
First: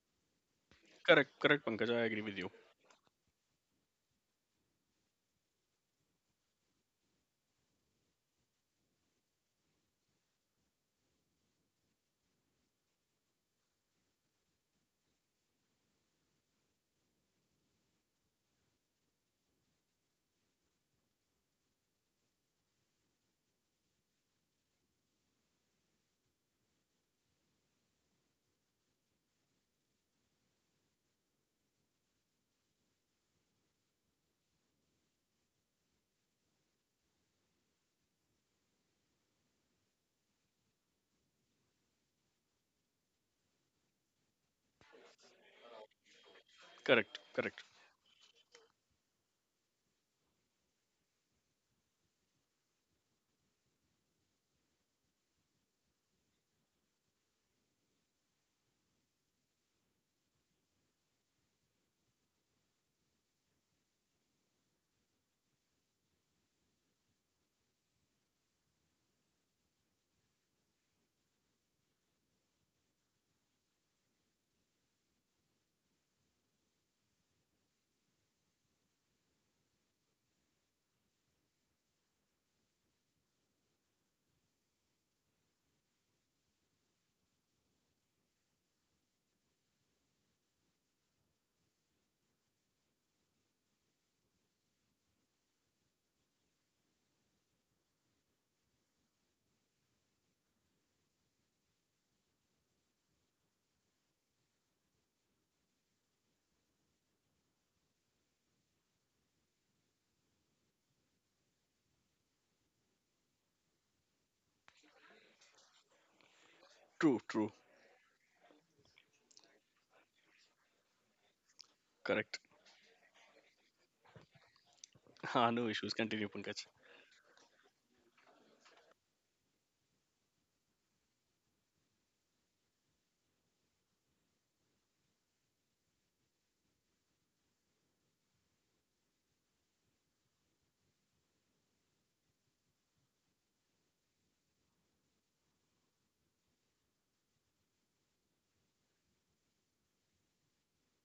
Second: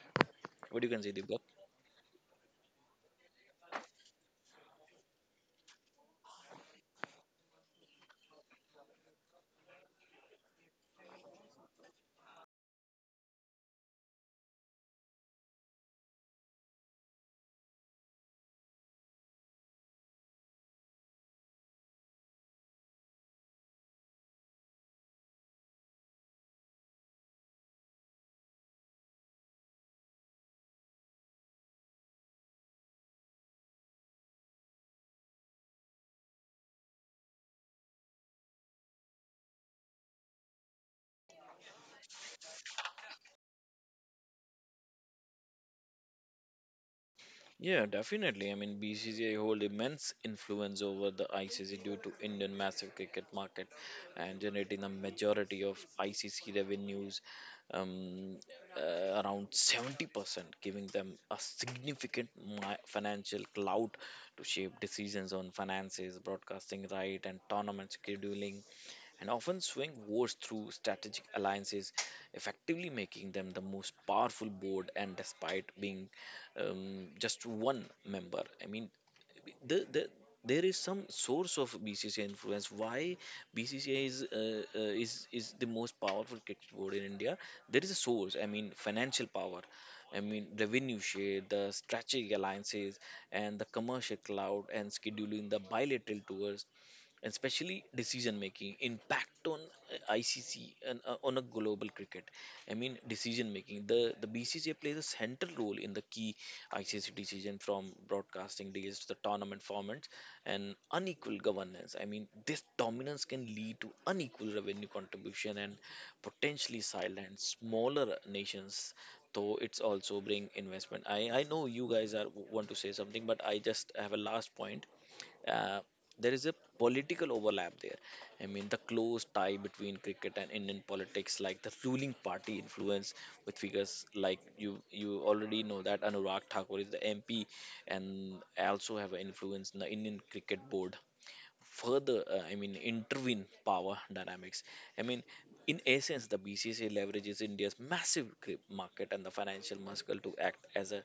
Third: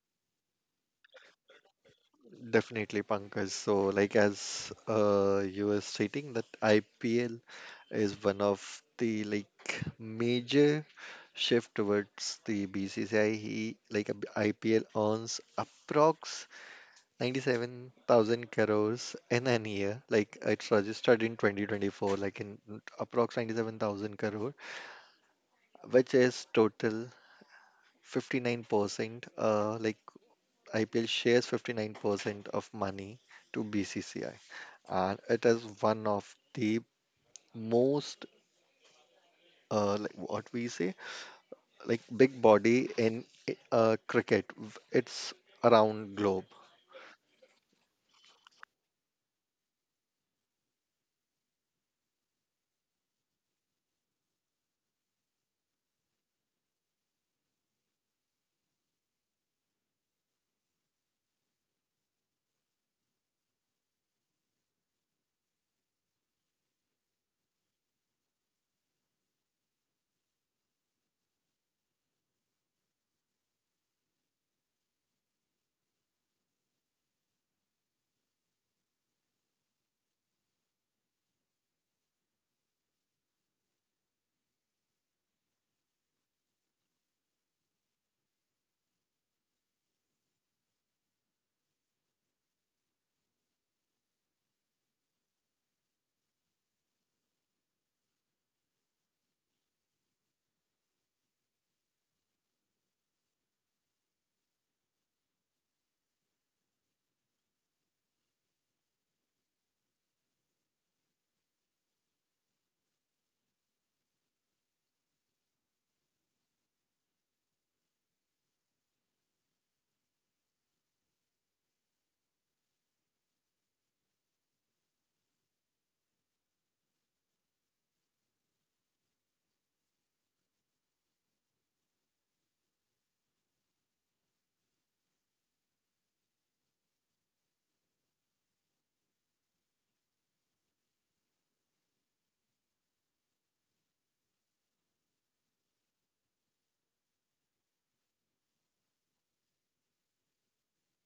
Speaker 2: What do you can say,
Speaker 1: Correct,
Speaker 2: Divya?
Speaker 1: correct, Pankaj. I agree with you.
Speaker 3: Definitely, Pankaj. So, like as, you were stating, that IPL is one of the like major shift towards the BCCI. He like IPL earns approx 97,000 crores in an year. Like it's registered in 2024, like in approx 97,000 crore, which is total 59%. Like IPL shares 59% of money to BCCI, and it is one of the most, like what we say, like big body in cricket. It's around globe.
Speaker 1: Correct, correct.
Speaker 2: Yeah, definitely. I mean, BCCI hold immense influence over the ICC due to Indian massive cricket market and generating the majority of ICC revenues, um, around 70%, giving them a significant mi- financial clout to shape decisions on finances, broadcasting right, and tournament scheduling, and often swing wars through strategic alliances, effectively making them the most powerful board. And despite being just one member, I mean, the, the there is some source of BCCI influence. Why BCCI is the most powerful cricket board in India? There is a source. I mean, financial power. I mean, revenue share, the strategic alliances, and the commercial cloud, and scheduling the bilateral tours, and especially decision making impact on ICC and on a global cricket. I mean decision making. The BCCI plays a central role in the key ICC decision from broadcasting deals to the tournament formats and unequal governance. I mean this dominance can lead to unequal revenue contribution and potentially
Speaker 1: True,
Speaker 2: silent
Speaker 1: true,
Speaker 2: smaller nations, though it's also bring investment. I know you guys are
Speaker 1: correct.
Speaker 2: want to say something, but I just have a last point.
Speaker 1: Ah, no
Speaker 2: uh,
Speaker 1: issues. Continue,
Speaker 2: there is a
Speaker 1: Pankaj.
Speaker 2: political overlap there. I mean, the close tie between cricket and Indian politics, like the ruling party influence with figures like you already know that Anurag Thakur is the MP and also have an influence in the Indian cricket board further. I mean intervene power dynamics. I mean, in essence the BCCI leverages India's massive grip market and the financial muscle to act as a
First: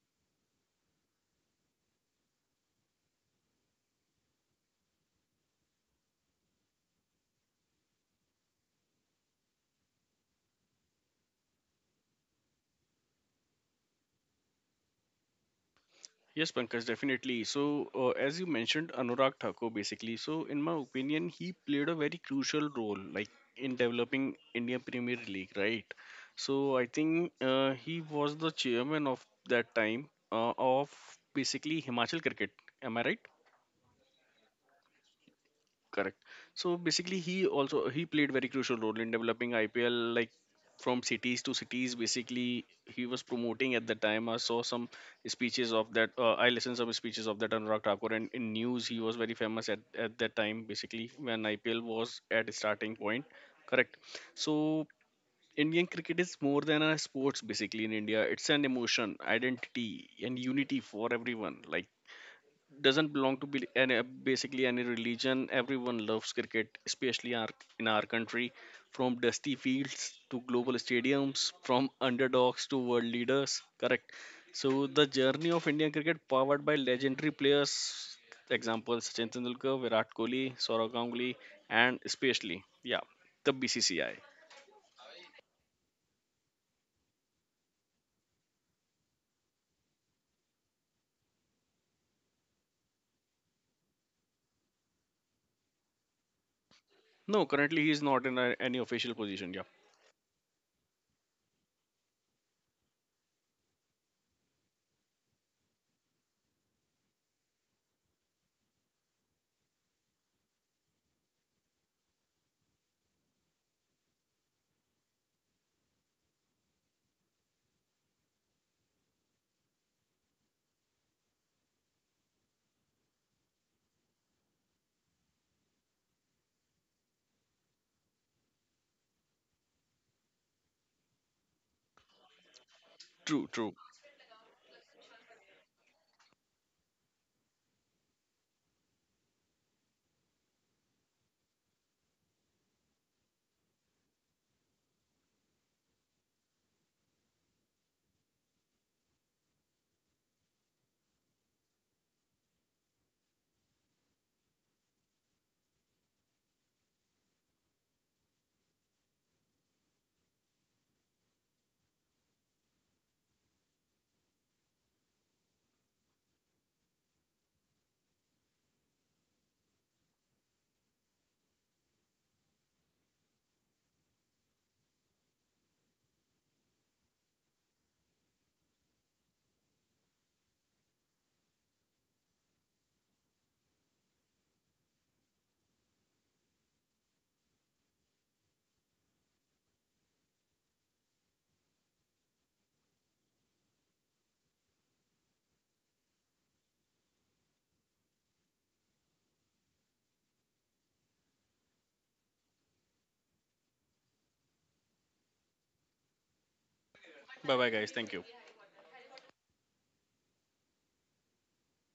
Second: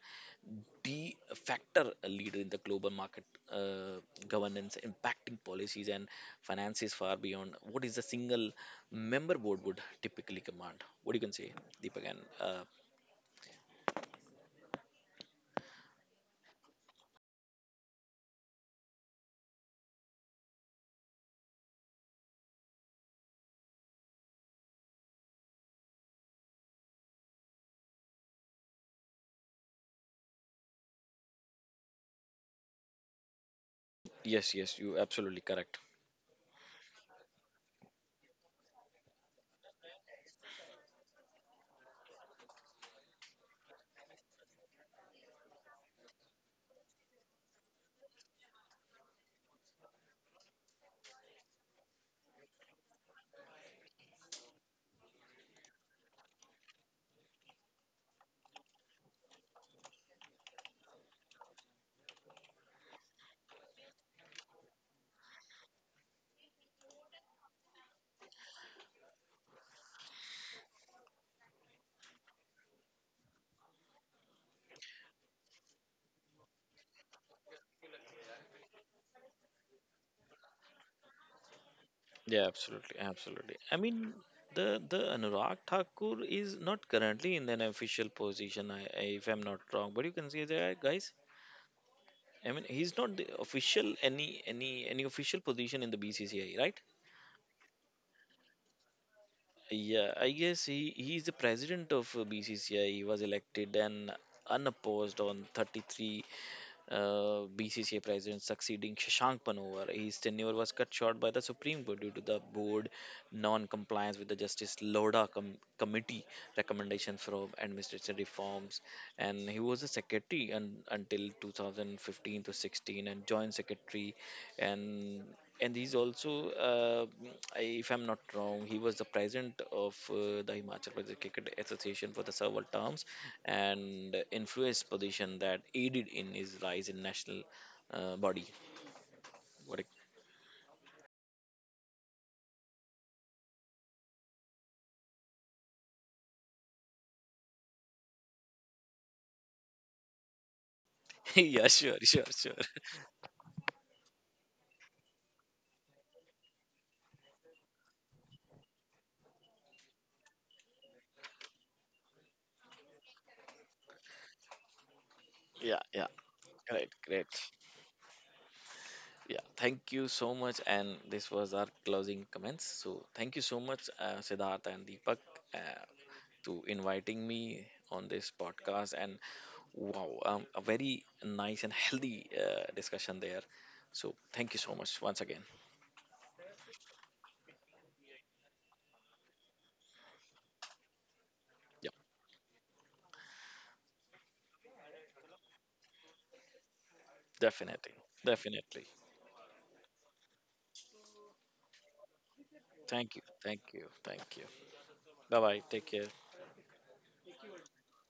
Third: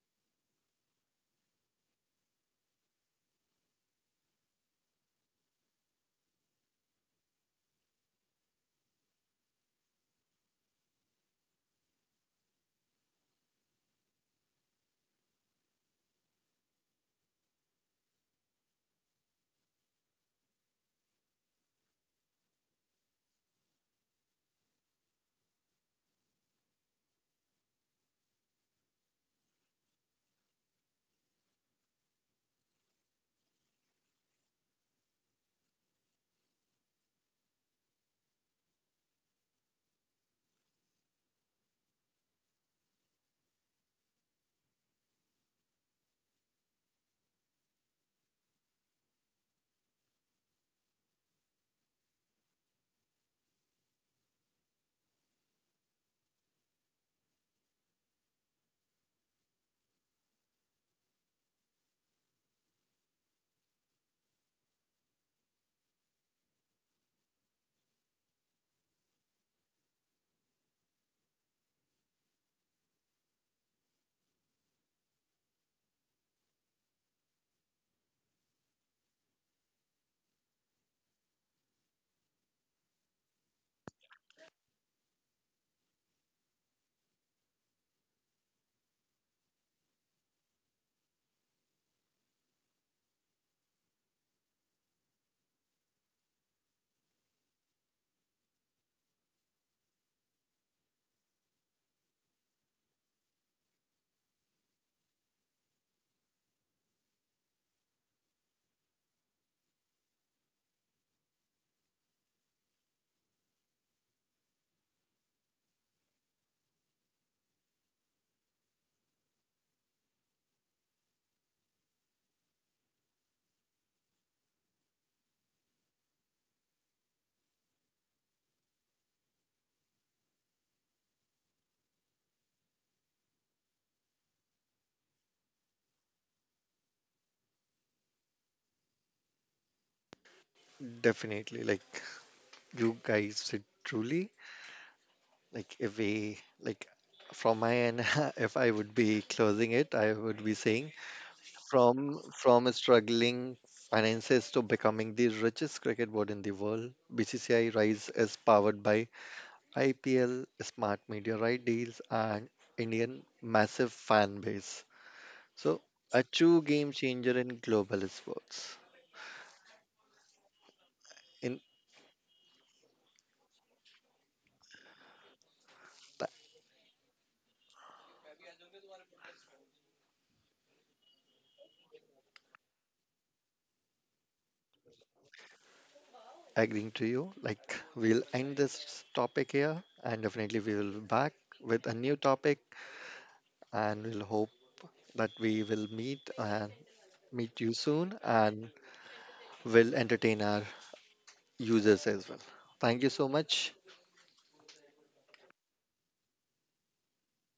Speaker 2: de factor leader in the global market uh, governance, impacting policies and finances far beyond what is a single member board would typically command. What do you can say, Deepak? And uh,
Speaker 1: Yes, Pankaj, definitely. So, as you mentioned, Anurag Thakur, basically. So, in my opinion, he played a very crucial role, like in developing India Premier League, right? So, I think he was the chairman of that time of basically Himachal Cricket. Am I right?
Speaker 2: yes, yes, you absolutely correct.
Speaker 1: Correct. So basically, he also he played very crucial role in developing IPL like from cities to cities. Basically, he was promoting at the time. I saw some speeches of that. I listened some speeches of that Anurag Thakur, and in news he was very famous at that time. Basically, when IPL was at its starting point. Correct. So. Indian cricket is more than a sports basically in India. It's an emotion, identity, and unity for everyone. Like doesn't belong to be any, basically any religion. Everyone loves cricket, especially our, in our country. From dusty fields to global stadiums, from underdogs to world leaders. Correct. So the journey of Indian cricket, powered by legendary players, example Sachin Tendulkar, Virat Kohli, Saurav Ganguly, and
Speaker 2: Yeah,
Speaker 1: especially
Speaker 2: absolutely,
Speaker 1: yeah, the
Speaker 2: absolutely. I mean,
Speaker 1: BCCI.
Speaker 2: the Anurag Thakur is not currently in an official position, if I'm not wrong. But you can see there, guys. I mean, he's not the official any official position in the BCCI, right?
Speaker 1: No, currently he is not in a, any official position. Yeah,
Speaker 2: Yeah, I guess he is the president of BCCI. He was elected and unopposed on 33. BCCI president succeeding Shashank Manohar. His tenure was cut short by the Supreme Court due to the board non-compliance with the Justice Loda com- committee recommendation for administration reforms. And he was a secretary un- until 2015 to 16 and joint secretary, and and he's also, I- if I'm not wrong, he was the president of the Himachal Pradesh Cricket Association for the several terms,
Speaker 1: true, true.
Speaker 2: and influenced position that aided in his rise in national body. What? A,
Speaker 3: Definitely, like you guys did truly. Like if we like from my end, if I would be closing it, I would be saying
Speaker 2: yeah, sure, sure,
Speaker 3: from
Speaker 2: sure.
Speaker 3: struggling finances to becoming the richest cricket board in the world, BCCI Rise is powered by IPL, smart media right deals, and Indian massive fan base.
Speaker 2: Yeah,
Speaker 3: So
Speaker 2: yeah,
Speaker 3: a true
Speaker 2: great,
Speaker 3: game
Speaker 2: great.
Speaker 3: changer in global sports.
Speaker 2: Yeah, thank you so much. And this was
Speaker 3: In
Speaker 2: our closing comments. So thank you so much, Siddharth and Deepak, uh,
Speaker 3: th-
Speaker 2: to inviting me on this podcast. And wow, a very nice and healthy discussion there. So thank you so much once again.
Speaker 3: Agreeing to you, like we'll end this topic here, and definitely we will back with
Speaker 2: Yeah,
Speaker 3: a new topic, and we'll hope that we will meet and meet you
Speaker 2: definitely,
Speaker 3: soon, and
Speaker 2: definitely.
Speaker 3: will entertain our users as well. Thank you
Speaker 2: Thank you,
Speaker 3: so
Speaker 2: thank
Speaker 3: much.
Speaker 2: you, thank you. Bye bye. Take care.
Speaker 1: Bye bye guys. Thank you.